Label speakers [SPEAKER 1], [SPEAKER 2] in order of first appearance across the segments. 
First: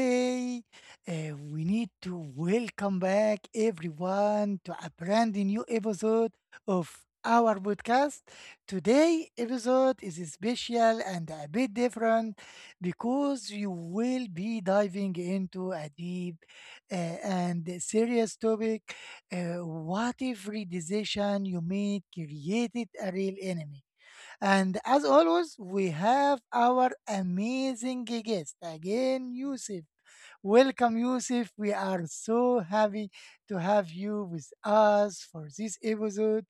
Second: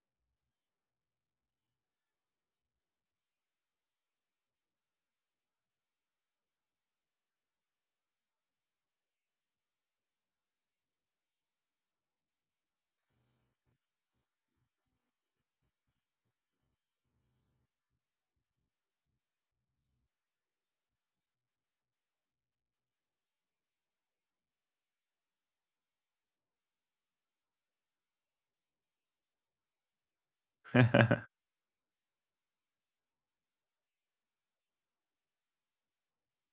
[SPEAKER 1] Today we need to welcome back everyone to a brand new episode of our podcast. Today episode is special and a bit different because you will be diving into a deep and serious topic. What if decision you made created a real enemy? And as always, we have our amazing guest again, Yusuf. Welcome, Yusuf. We are so happy to have you with us for this episode.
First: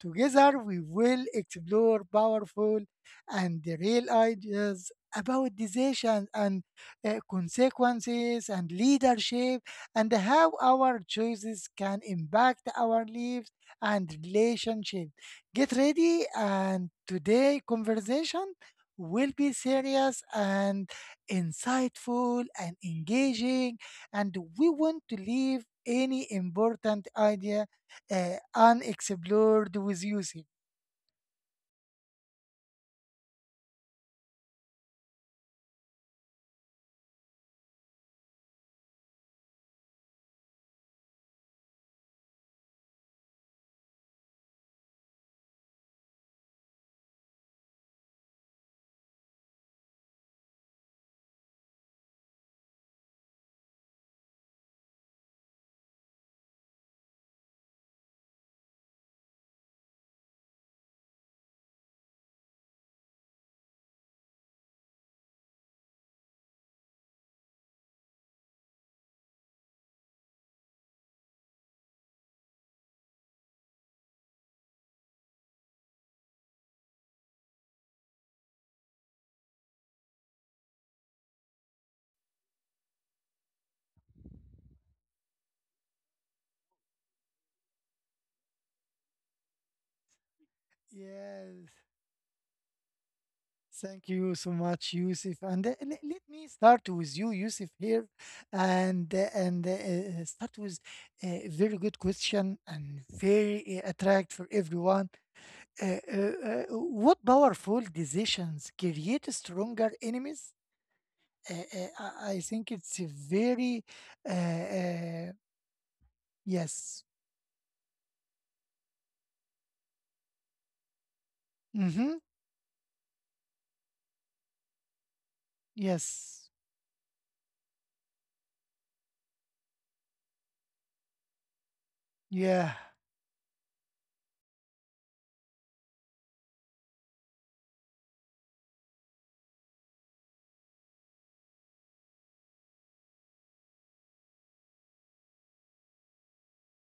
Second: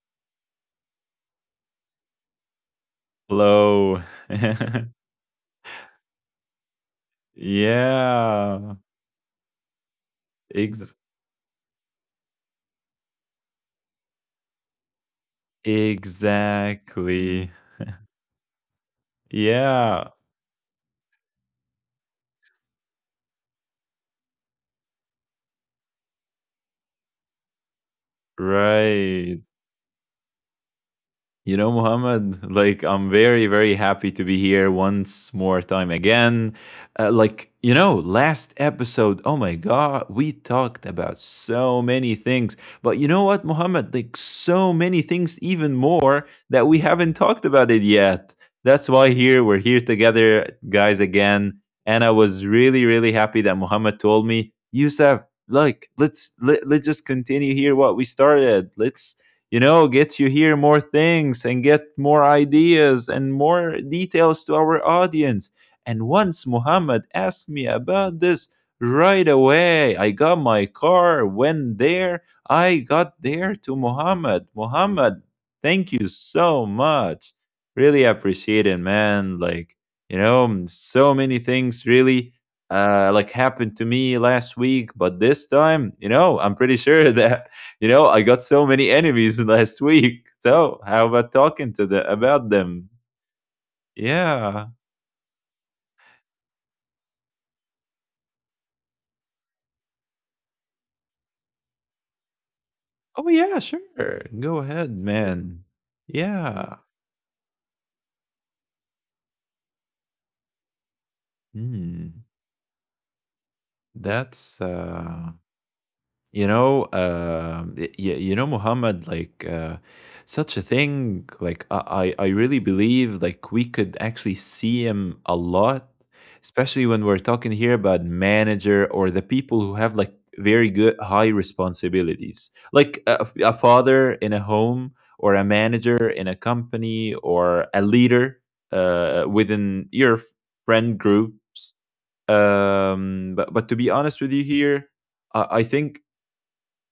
[SPEAKER 1] Together, we will explore powerful and the
[SPEAKER 2] Low.
[SPEAKER 1] real ideas about decisions and consequences and
[SPEAKER 2] Yeah.
[SPEAKER 1] leadership and how
[SPEAKER 2] Ex
[SPEAKER 1] our choices can impact our lives and relationship. Get ready, and
[SPEAKER 2] Exactly.
[SPEAKER 1] today conversation will be
[SPEAKER 2] Yeah.
[SPEAKER 1] serious and insightful and engaging, and we want to leave any important idea
[SPEAKER 2] Right.
[SPEAKER 1] unexplored with Yusuf.
[SPEAKER 2] You know, Mohammed, like I'm very, very happy to be here once more time again. You know, last episode, oh my God, we talked about so many things. But you know what, Mohammed, like so many things, even more that we haven't talked about it yet. That's why here we're here together, guys, again. And I was really, really happy that Mohammed told me, Youssef, like, let's just continue here what we started. Let's get you hear more things and get more ideas and more details to our audience. And once Muhammad asked me about this, right away I got my car, went there, I got there to Muhammad. Muhammad, thank you so much. Really appreciate it, man. Like, you know, so many things really happened to me last week, but this time, you know, I'm pretty sure that you know, I got so many enemies last week. So how about
[SPEAKER 1] Yes,
[SPEAKER 2] talking to the about them?
[SPEAKER 1] thank you so
[SPEAKER 2] Yeah.
[SPEAKER 1] much, Yusuf. Let me start with you, Yusuf, here, and start with a very good question and
[SPEAKER 2] Oh yeah,
[SPEAKER 1] very
[SPEAKER 2] sure.
[SPEAKER 1] attract for
[SPEAKER 2] Go ahead,
[SPEAKER 1] everyone.
[SPEAKER 2] man.
[SPEAKER 1] Uh, uh,
[SPEAKER 2] Yeah.
[SPEAKER 1] what powerful decisions create stronger enemies? Uh, uh,
[SPEAKER 2] Hmm.
[SPEAKER 1] I think it's a very. uh,
[SPEAKER 2] That's
[SPEAKER 1] uh,
[SPEAKER 2] You know,
[SPEAKER 1] yes.
[SPEAKER 2] you, You know, Muhammad, such a thing. Like
[SPEAKER 1] Mm-hmm.
[SPEAKER 2] I really believe like we could actually see him a lot,
[SPEAKER 1] Yes,
[SPEAKER 2] especially when we're talking here about manager or the people who have like very good high responsibilities,
[SPEAKER 1] yeah,
[SPEAKER 2] like a, a father in a home or a manager in a company or a leader within your friend groups. But to be honest with you here, I think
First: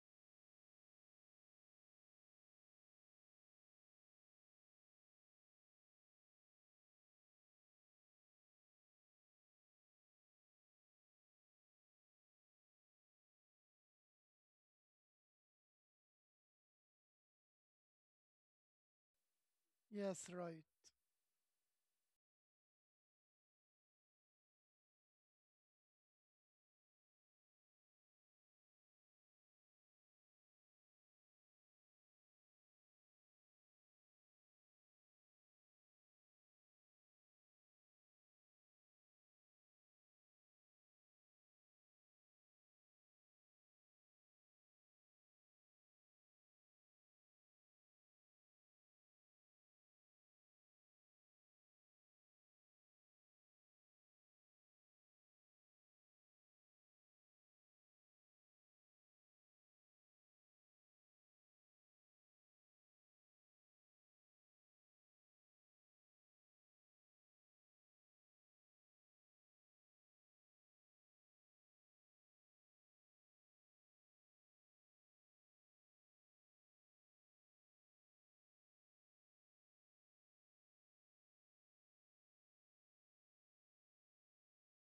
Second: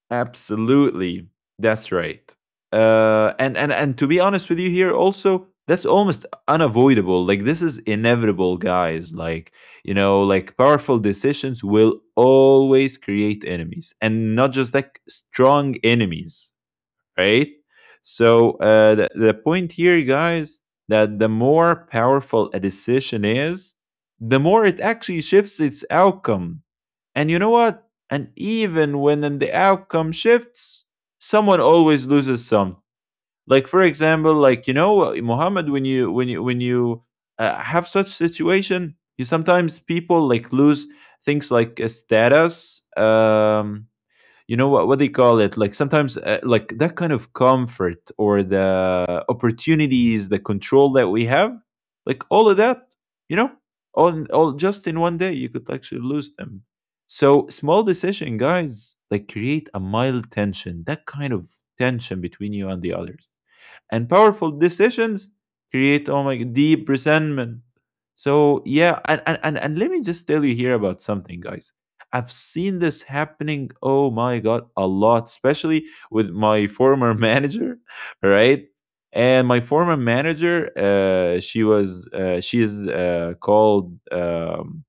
[SPEAKER 2] absolutely. That's right. And to be honest with you here also that's almost unavoidable. Like this is inevitable, guys. Like, you know, like powerful decisions will always create enemies and not just like strong enemies, right? So the point here,
[SPEAKER 1] yes,
[SPEAKER 2] guys,
[SPEAKER 1] right,
[SPEAKER 2] that the more powerful a decision is, the more it actually shifts its outcome. And you know what? And even when in the outcome shifts, someone always loses some. Like for example, like you know, Muhammad, when you have such situation, you sometimes people like lose things like a status. You know what they call it like sometimes like that kind of comfort or the opportunities the control that we have, like all of that, you know, all just in one day you could actually lose them. So small decision, guys, like create a mild tension, that kind of tension between you and the others, and powerful decisions create, oh my, deep resentment. So yeah, and let me just tell you here about something, guys. I've seen this happening, oh my god, a lot, especially with my former manager, right? And my former manager, she is called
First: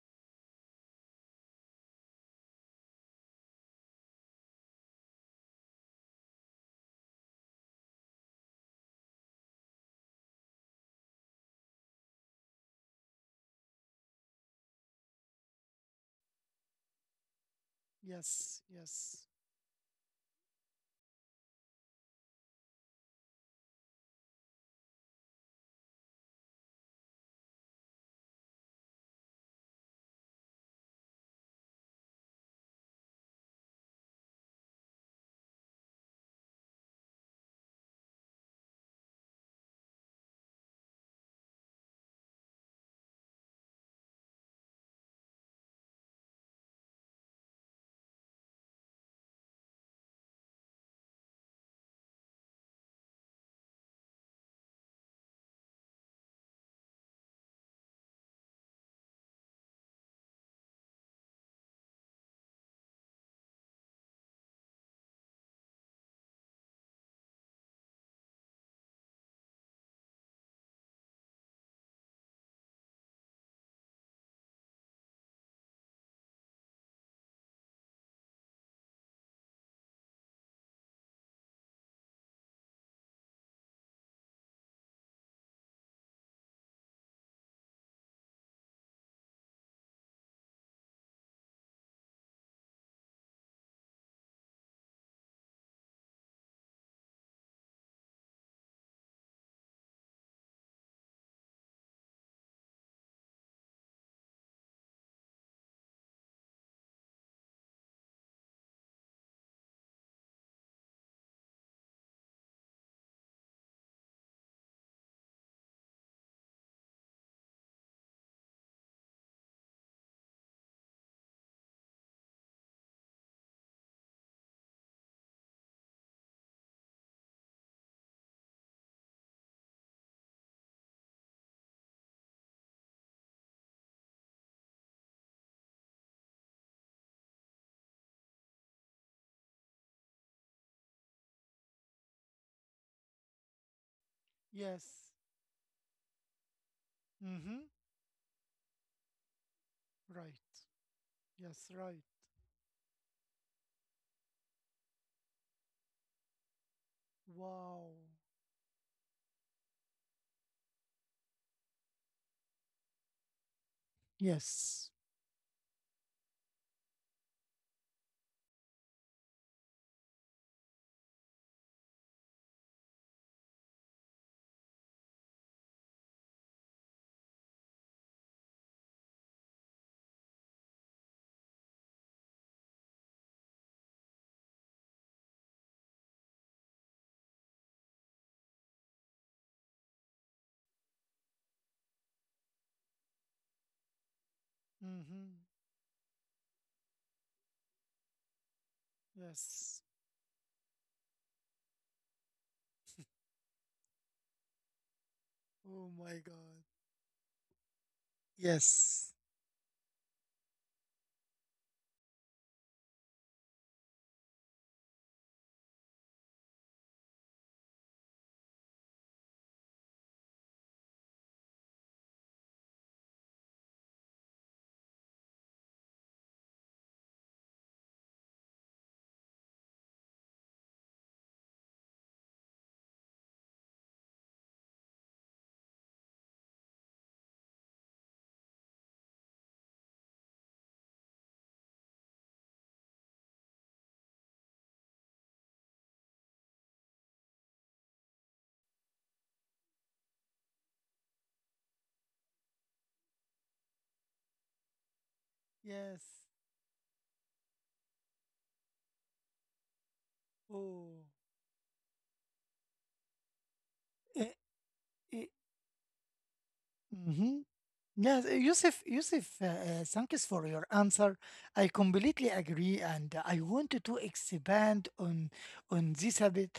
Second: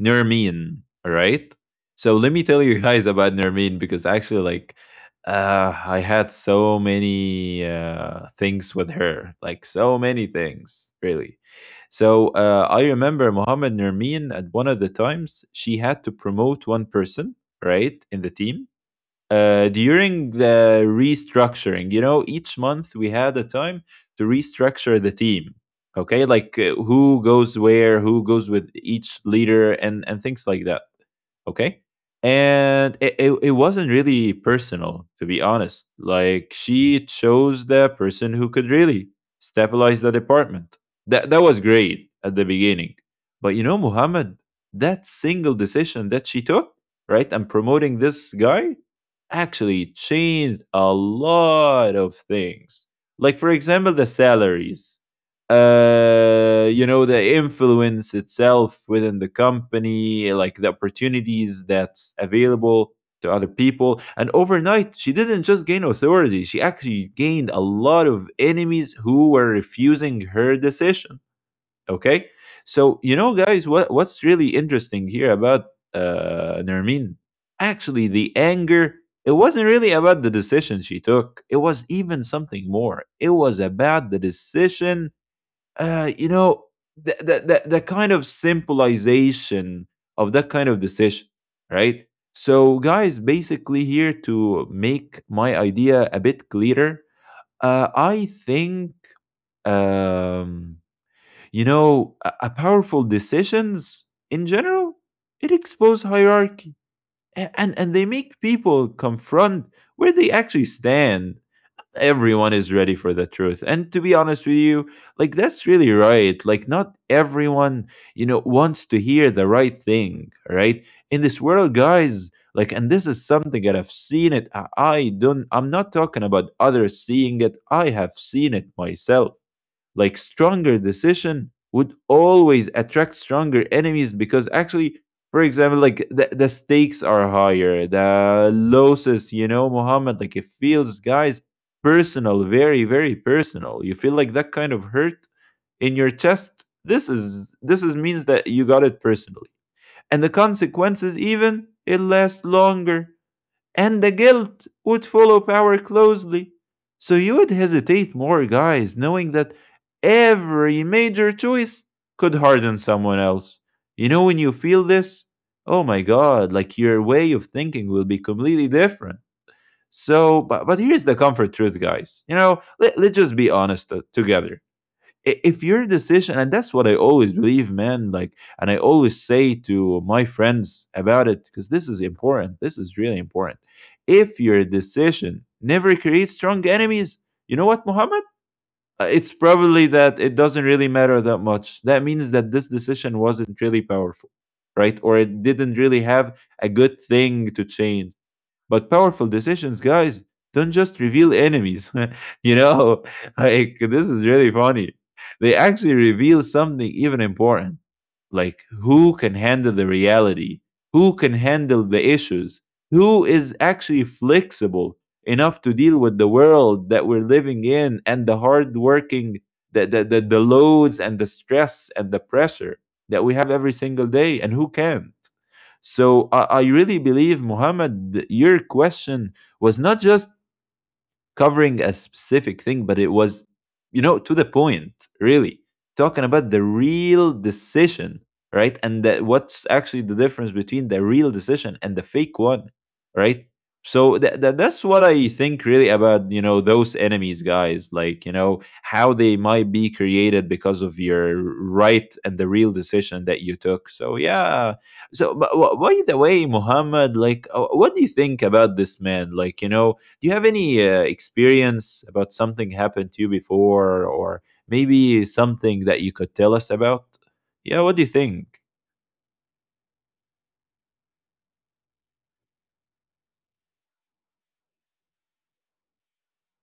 [SPEAKER 2] Nermeen, all right? So let me tell you guys about Nermeen because actually, like, I had so many things with her, like so many things, really. So I remember Mohammed Nermeen at one of the times she had to promote one person, right, in the
[SPEAKER 1] yes,
[SPEAKER 2] team
[SPEAKER 1] yes,
[SPEAKER 2] during the restructuring. You know, each month we had a time to restructure the team. Okay, like who goes where, who goes with each leader, and things like that, okay. And it wasn't really personal, to be honest. Like she chose the person who could really stabilize the department. That that was great at the beginning, but you know, Muhammad, that single decision that she took, right, and promoting this guy, actually changed a lot of things, like for example the salaries, uh, you know, the influence itself within the company, like the opportunities that's available to other people. And overnight she didn't just gain authority, she actually gained a lot of enemies who were refusing her decision. Okay. So you know guys what what's really interesting here about Nermin, actually the anger, it wasn't really about the decision she took, it was even something more. It was about the decision, you know, the kind of symbolization of that kind of decision, right? So, guys, basically, here to make my idea a bit clearer, I think, um, you know, a powerful decisions in general, it expose hierarchy and they make people confront where they actually stand. Everyone is ready for the truth, and to be honest with you, like that's really right. Like not everyone, you know, wants to hear the right thing, right? In this world, guys, like, and this is something that I've seen it. I don't, I'm not talking about others seeing it, I have seen it myself. Like stronger decision would always attract stronger enemies, because actually for example like the stakes are higher, the losses, you know, Muhammad, like it feels, guys, personal, very very personal. You feel like that kind of
[SPEAKER 1] yes,
[SPEAKER 2] hurt in your chest.
[SPEAKER 1] mm-hmm.
[SPEAKER 2] This is means that you got it personally. And the
[SPEAKER 1] Right,
[SPEAKER 2] consequences even
[SPEAKER 1] yes,
[SPEAKER 2] it
[SPEAKER 1] right,
[SPEAKER 2] lasts longer. And the guilt would follow power closely. So you would
[SPEAKER 1] wow,
[SPEAKER 2] hesitate more, guys, knowing that every major choice could harden someone else. You know, when you feel
[SPEAKER 1] yes,
[SPEAKER 2] this, oh my God, like your way of thinking will be completely different. So, but here's the comfort truth, guys. You know, let's just be honest together. If your decision, and that's what I always believe, man, like, and I always say to my friends about it because this is important, this is really important. If your decision never creates strong enemies, you know what, Muhammad, uh, it's probably that it doesn't really matter that much. That means that this decision wasn't really powerful, right? Or it
[SPEAKER 1] mm-hmm.
[SPEAKER 2] didn't really have a good thing to change. But powerful decisions,
[SPEAKER 1] Yes,
[SPEAKER 2] guys, don't just reveal enemies. You know, like this is really funny. They
[SPEAKER 1] oh
[SPEAKER 2] actually
[SPEAKER 1] my
[SPEAKER 2] reveal
[SPEAKER 1] God,
[SPEAKER 2] something even important, like
[SPEAKER 1] yes,
[SPEAKER 2] who can handle the reality, who can handle the issues, who is actually flexible enough to deal with the world that we're living in and the hard working, the loads and the stress and the pressure that we have every single day, and who can't. So I really believe, Muhammad, your question was not just covering a specific thing, but it was, you know, to the point, really, talking about the real decision, right? And that what's actually the difference between the real decision and the fake one, right? So that that's what I think really about, you know, those enemies, guys, like, you know, how they might be created because of your right and the real decision that you took. So, yeah. So, but, by
[SPEAKER 1] yes,
[SPEAKER 2] the way, Muhammad, like, what do you think about this, man? Like, you know, do you have any
[SPEAKER 1] oh,
[SPEAKER 2] experience about something happened to you before,
[SPEAKER 1] eh,
[SPEAKER 2] or maybe
[SPEAKER 1] eh.
[SPEAKER 2] something that you could tell us about?
[SPEAKER 1] Mm-hmm.
[SPEAKER 2] Yeah, what do you
[SPEAKER 1] Yes,
[SPEAKER 2] think?
[SPEAKER 1] Yusuf, Yusuf, thanks for your answer. I completely agree, and I wanted to expand on this a bit.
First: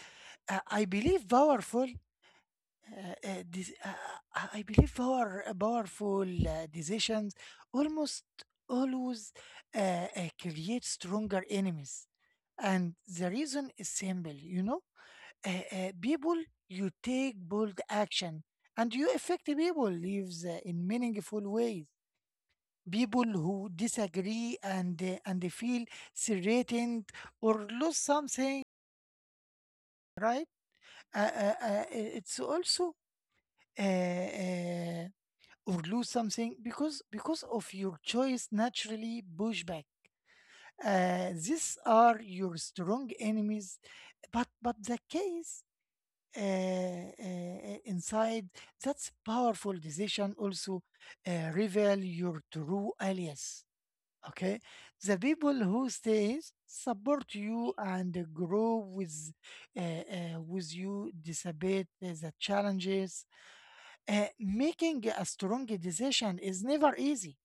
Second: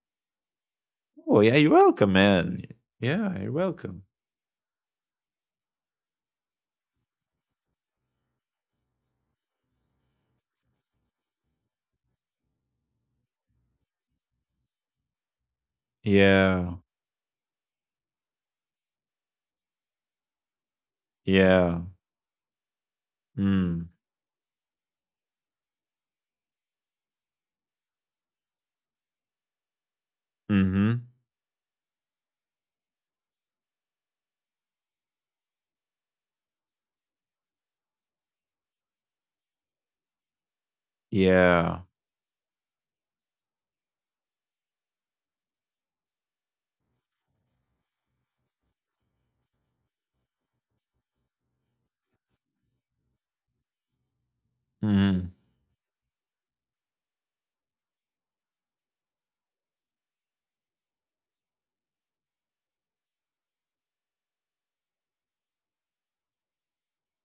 [SPEAKER 1] Uh, I believe
[SPEAKER 2] Oh, yeah, you're
[SPEAKER 1] powerful,
[SPEAKER 2] welcome, man.
[SPEAKER 1] uh,
[SPEAKER 2] Yeah,
[SPEAKER 1] uh,
[SPEAKER 2] you're
[SPEAKER 1] this, uh,
[SPEAKER 2] welcome.
[SPEAKER 1] powerful decisions almost always uh, create stronger enemies, and the reason is simple. You know, people,
[SPEAKER 2] Yeah,
[SPEAKER 1] you take bold action, and you affect people lives in meaningful ways.
[SPEAKER 2] yeah.
[SPEAKER 1] People who
[SPEAKER 2] Mm.
[SPEAKER 1] disagree and they feel threatened or lose something, right.
[SPEAKER 2] Mm-hmm.
[SPEAKER 1] uh, uh, uh, it's also uh, uh, or lose something because of your choice naturally pushback. These
[SPEAKER 2] Yeah.
[SPEAKER 1] are your strong enemies. But the case inside that's powerful decision also reveal your true alias. Okay, the
[SPEAKER 2] Mm.
[SPEAKER 1] people who stays support you and grow uh, with you, despite the challenges. Making a strong decision is never easy.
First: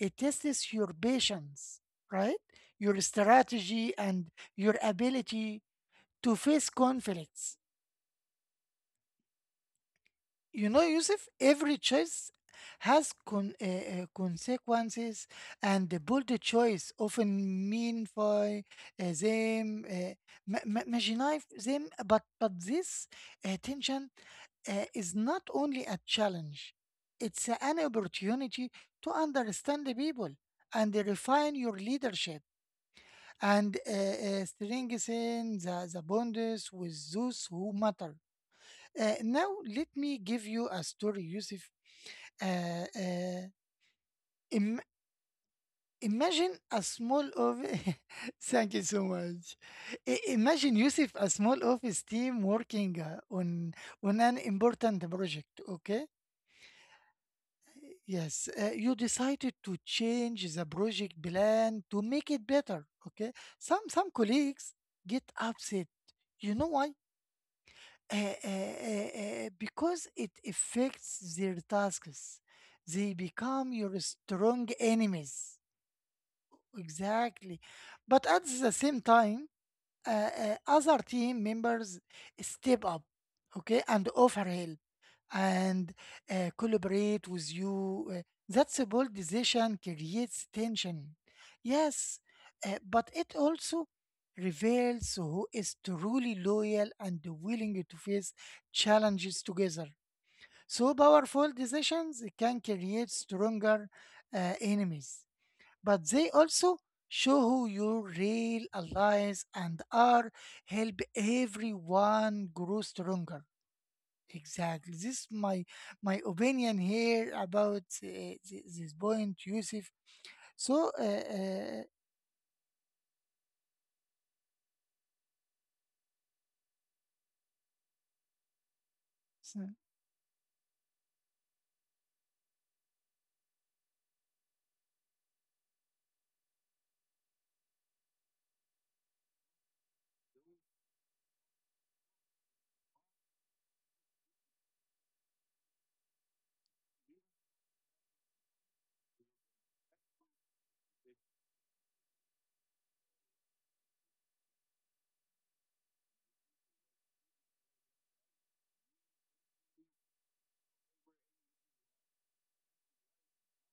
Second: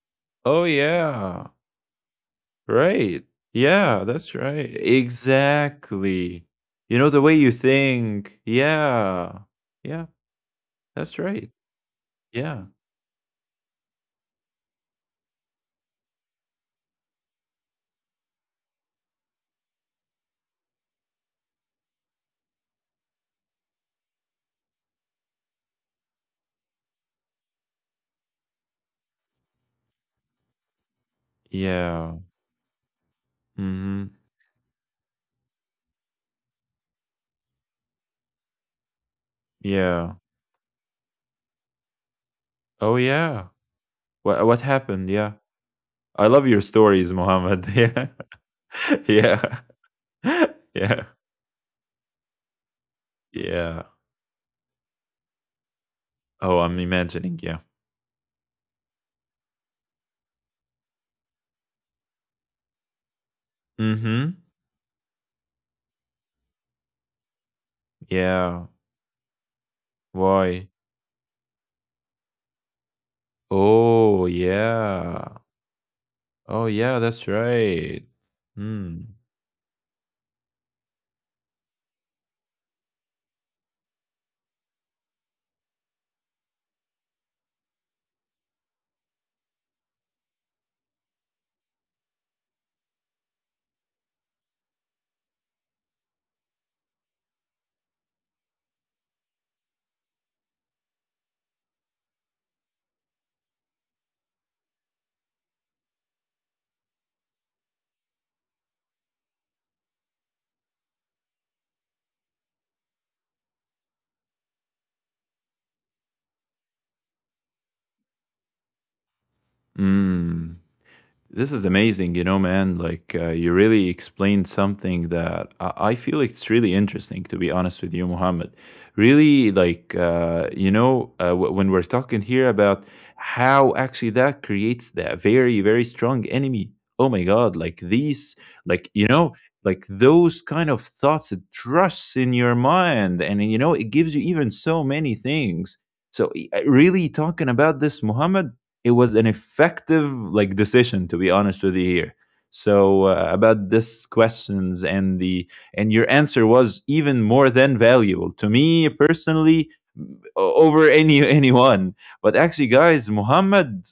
[SPEAKER 1] It
[SPEAKER 2] Oh,
[SPEAKER 1] tests your
[SPEAKER 2] yeah.
[SPEAKER 1] patience, right? Your
[SPEAKER 2] Right.
[SPEAKER 1] strategy
[SPEAKER 2] Yeah, that's
[SPEAKER 1] and
[SPEAKER 2] right.
[SPEAKER 1] your ability
[SPEAKER 2] Exactly.
[SPEAKER 1] to face
[SPEAKER 2] You know, the way you
[SPEAKER 1] conflicts.
[SPEAKER 2] think. Yeah. Yeah,
[SPEAKER 1] You know,
[SPEAKER 2] that's
[SPEAKER 1] Yusuf,
[SPEAKER 2] right.
[SPEAKER 1] every choice
[SPEAKER 2] Yeah.
[SPEAKER 1] has consequences, and the bold choice often mean for them, marginalize them. But this tension is not only a challenge; it's an opportunity to understand the people and refine your
[SPEAKER 2] Yeah.
[SPEAKER 1] leadership and
[SPEAKER 2] Mm-hmm.
[SPEAKER 1] strengthen the bonds with those who matter. Now let
[SPEAKER 2] Yeah.
[SPEAKER 1] me give you a story, Yusuf.
[SPEAKER 2] Oh
[SPEAKER 1] Uh,
[SPEAKER 2] yeah.
[SPEAKER 1] uh,
[SPEAKER 2] What
[SPEAKER 1] im-
[SPEAKER 2] happened? Yeah. I love
[SPEAKER 1] Imagine
[SPEAKER 2] your
[SPEAKER 1] a
[SPEAKER 2] stories,
[SPEAKER 1] small
[SPEAKER 2] Mohammed.
[SPEAKER 1] office.
[SPEAKER 2] Yeah.
[SPEAKER 1] Thank you so
[SPEAKER 2] Yeah.
[SPEAKER 1] much. Imagine,
[SPEAKER 2] Yeah.
[SPEAKER 1] Yusuf, a small office team working uh, on
[SPEAKER 2] Yeah.
[SPEAKER 1] on an important project. Okay.
[SPEAKER 2] Oh, I'm imagining, yeah.
[SPEAKER 1] Yes, you decided to change the project plan to make it better. Okay. Some
[SPEAKER 2] Mm-hmm.
[SPEAKER 1] colleagues get upset. You know why? uh, uh,
[SPEAKER 2] Yeah.
[SPEAKER 1] uh, uh, because it
[SPEAKER 2] Why?
[SPEAKER 1] affects their tasks. They become your
[SPEAKER 2] Oh
[SPEAKER 1] strong
[SPEAKER 2] yeah.
[SPEAKER 1] enemies.
[SPEAKER 2] Oh yeah, that's
[SPEAKER 1] Exactly.
[SPEAKER 2] right.
[SPEAKER 1] But at the
[SPEAKER 2] Hmm.
[SPEAKER 1] same time, uh, other team members step up, okay, and offer help and collaborate with you. That's a bold decision creates tension. Yes, but it also reveals who is truly loyal and willing to face challenges together. So powerful decisions can create stronger enemies, but they also show who your real allies and are help everyone grow stronger. Exactly. This is my opinion here about this point, Yusuf.
[SPEAKER 2] Hmm.
[SPEAKER 1] So, uh,
[SPEAKER 2] This is
[SPEAKER 1] uh,
[SPEAKER 2] amazing, you know, man. Like, you really explained something that I feel like it's really interesting, to be honest with you, Muhammad. Really,
[SPEAKER 1] so-
[SPEAKER 2] like, you know, when we're talking here about how actually that creates that very, very strong enemy. Oh my God, like these, like, you know, like those kind of thoughts, it trusts in your mind. And, you know, it gives you even so many things. So, really talking about this, Muhammad, it was an effective like decision, to be honest with you here. So about this questions and the and your answer was even more than valuable to me personally, over any anyone. But actually, guys, Muhammad,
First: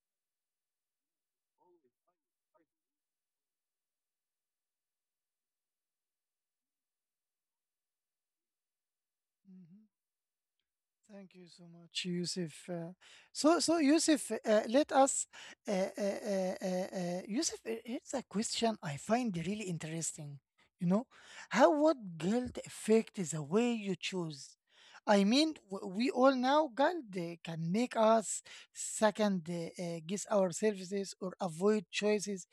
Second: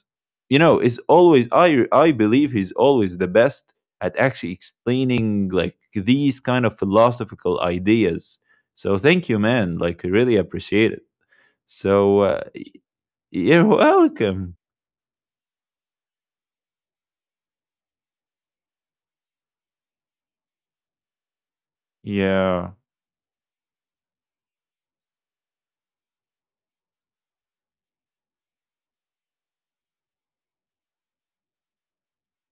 [SPEAKER 2] you know, is always, I believe he's always the best at actually explaining like these kind of philosophical ideas. So thank you, man,
[SPEAKER 1] Mhm.
[SPEAKER 2] like I really appreciate it.
[SPEAKER 1] Thank you so much,
[SPEAKER 2] So
[SPEAKER 1] Yusuf. Uh, so,
[SPEAKER 2] you're
[SPEAKER 1] so Yusuf,
[SPEAKER 2] welcome.
[SPEAKER 1] here's a question I find really interesting. You know, how would guilt
[SPEAKER 2] Yeah.
[SPEAKER 1] affect the way you choose? I mean, we all know guilt can make us second guess our services or avoid choices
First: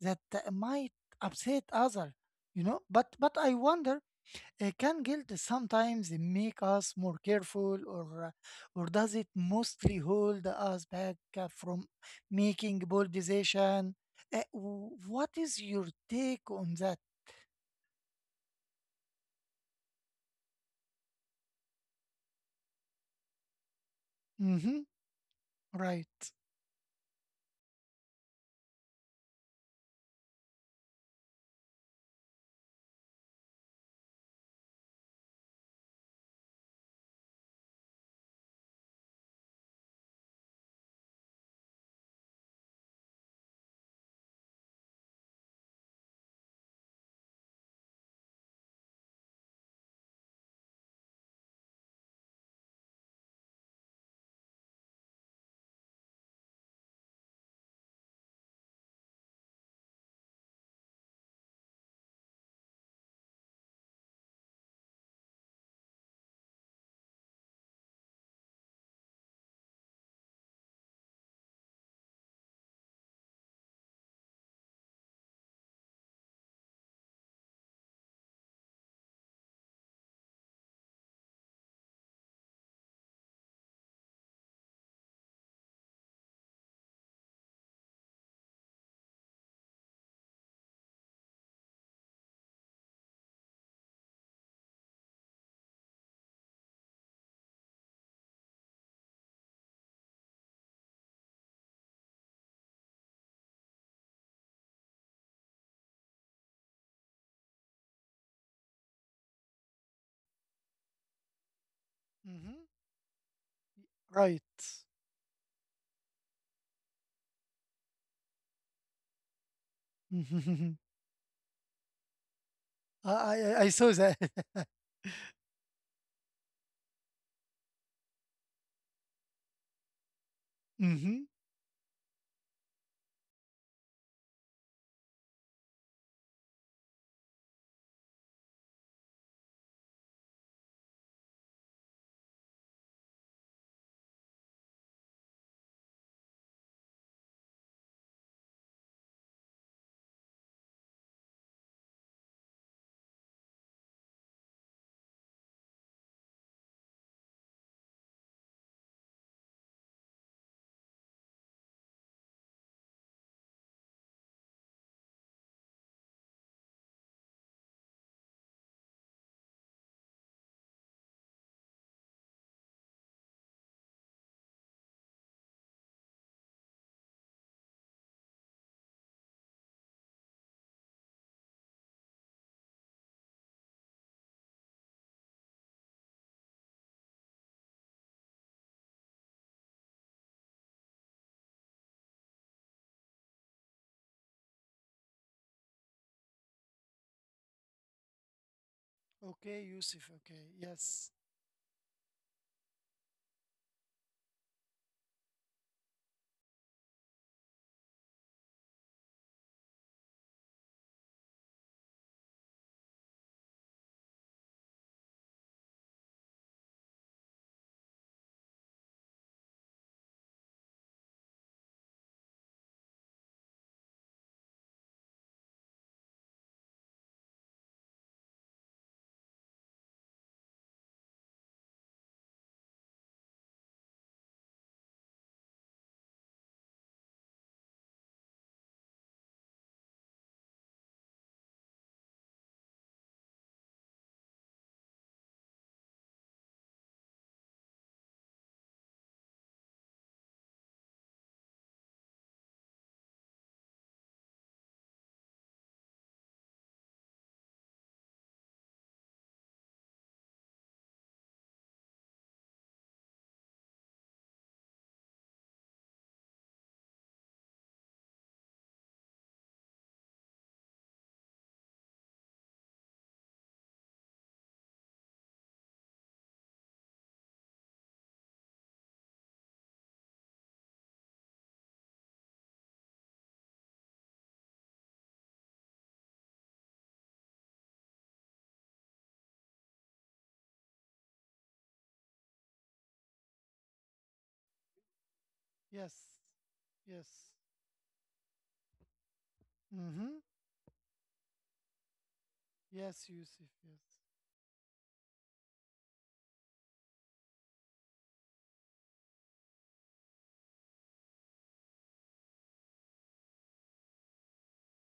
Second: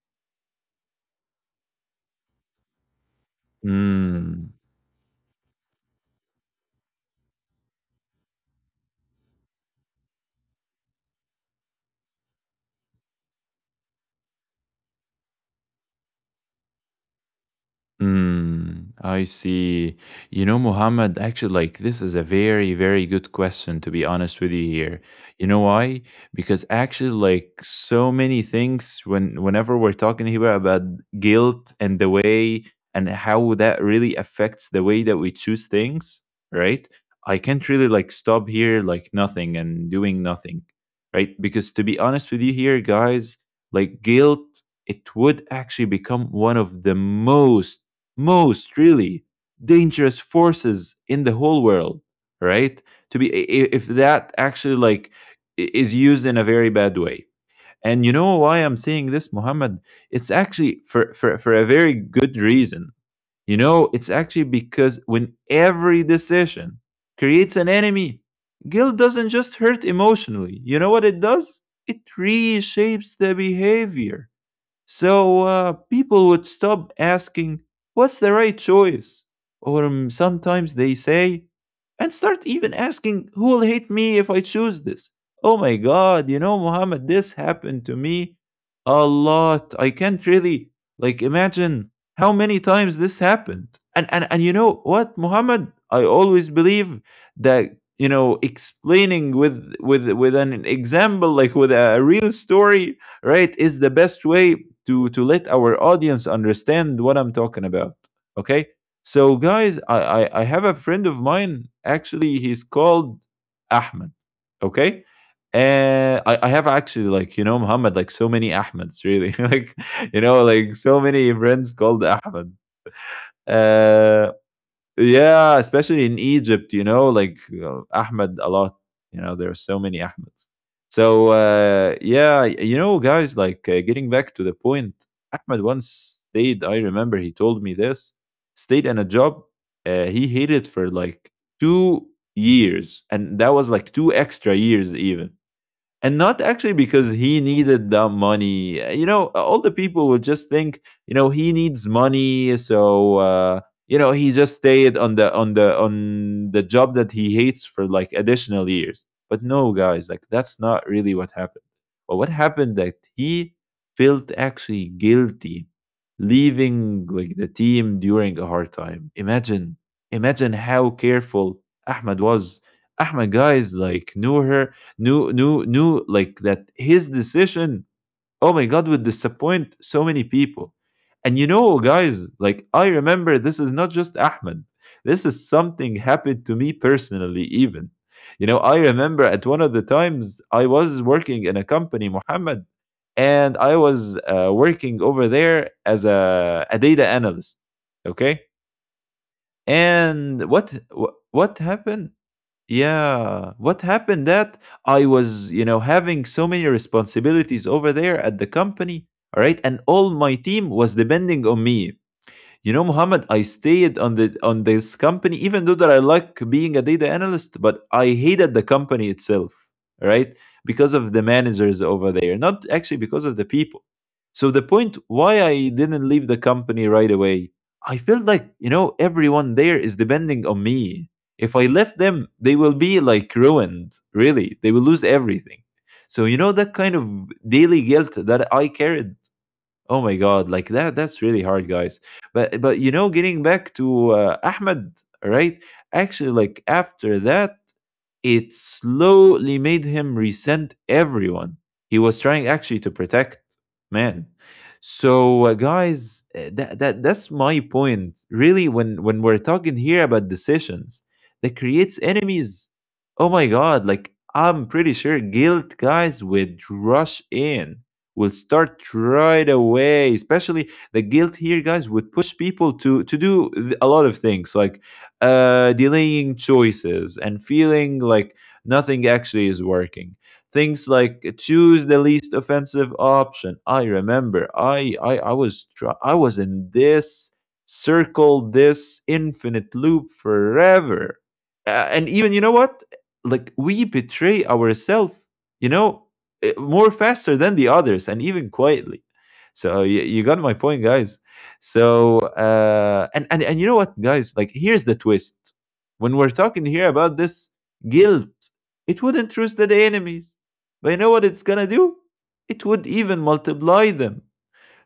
[SPEAKER 1] that might upset other. You know, but I wonder
[SPEAKER 2] 嗯，
[SPEAKER 1] can guilt sometimes make us more careful, or does it mostly hold us back from making bold decision? What is your take on that?
[SPEAKER 2] Mm, I see. You know, Muhammad, actually, like, this is a very, very good question, to be honest with you
[SPEAKER 1] Mm-hmm.
[SPEAKER 2] here. You know why?
[SPEAKER 1] Right.
[SPEAKER 2] Because actually, like, so many things when whenever we're talking here about guilt and the way and how that really affects the way that we choose things, right? I can't really like stop here like nothing and doing nothing, right? Because to be honest with you here, guys, like guilt it would actually become one of the most really dangerous forces in the whole world, right, to be if that actually like is used in a very bad way. And you know why I'm saying this, Muhammad? It's actually for a very good reason. You know, it's actually because when every decision creates an enemy, guilt doesn't just hurt emotionally. You know what it does? It reshapes the behavior. So people would stop asking, "What's the right choice?" Or sometimes they say, and start even asking, "Who will hate me if I choose this?" Oh my God, you know, Muhammad, this happened to me a lot. I can't really, like, imagine how many times this happened. And you know what, Muhammad? I always believe that, you know, explaining with with an example, like with a real story, right, is the best way to let our audience understand what I'm talking about. Okay, so guys, I have a friend of mine. Actually,
[SPEAKER 1] Mm-hmm.
[SPEAKER 2] he's called Ahmed.
[SPEAKER 1] Right.
[SPEAKER 2] Okay. And I have actually, like, you know, Muhammad, like, so many Ahmeds really like, you know,
[SPEAKER 1] Mhm.
[SPEAKER 2] like so many friends called Ahmed.
[SPEAKER 1] I saw that.
[SPEAKER 2] Uh, yeah, especially in Egypt, you know, like Ahmed a lot. You know, there are so many Ahmeds.
[SPEAKER 1] Mm-hmm.
[SPEAKER 2] So yeah, you know, guys, like, getting back to the point, Ahmed once stayed. I remember he told me this. Stayed in a job he hated for like 2 years, and that was like two extra years even, and not actually because he needed that money. You know, all the people would just think, you know, he needs money. So you know, he just stayed on the on the job that he hates for like additional years. But no, guys, like, that's not really what happened. But what happened, that he felt actually guilty leaving like the team during a hard time. Imagine, imagine how careful Ahmed was. Ahmed, guys, like, knew her, knew like that his decision, oh my God, would disappoint so many people. And you know, guys, like, I remember, this is not just Ahmed, this is something happened to me personally even. You know, I remember at one of the times I was working in a company, Muhammad, and I was working over there as a data analyst. Okay.
[SPEAKER 1] Okay, Yusuf. Okay.
[SPEAKER 2] And what,
[SPEAKER 1] Yes.
[SPEAKER 2] what happened? Yeah. What happened, that I was, you know, having so many responsibilities over there at the company, all right? And all my team was depending on me. You know, Muhammad, I stayed on the on this company, even though that I like being a data analyst, but I hated the company itself, right? Because of the managers over there, not actually because of the people. So the point, why I didn't leave the company right away? I felt like, you know, everyone there is depending on me. If I left them, they will be like ruined, really, they will lose everything. So you know, that kind of daily guilt that I carried, oh my God, like that, that's really hard, guys. But you know, getting back to Ahmed, right? Actually, like, after that, it slowly made him resent everyone he was trying actually to protect. Man, so guys, that that's my point. Really, when we're talking here about decisions that creates enemies, oh my God! Like, I'm pretty sure guilt, guys, would rush in, will start right away. Especially the guilt here, guys, would push people to a lot of things. Like delaying choices and feeling like nothing actually is working. Things like choose the least offensive option. I remember I was in this circle, this infinite loop forever. And even you know what? Like, we betray ourselves, you
[SPEAKER 1] Yes.
[SPEAKER 2] know, eh, more
[SPEAKER 1] Yes.
[SPEAKER 2] faster than the others, and even quietly. So you,
[SPEAKER 1] Mm-hmm.
[SPEAKER 2] you got my point, guys. So
[SPEAKER 1] Yes,
[SPEAKER 2] and and
[SPEAKER 1] Yusuf.
[SPEAKER 2] and you know
[SPEAKER 1] Yes.
[SPEAKER 2] what, guys? Like, here's the twist. When we're talking here about this guilt, it wouldn't roast the enemies, but you know what it's gonna do? It would even multiply them.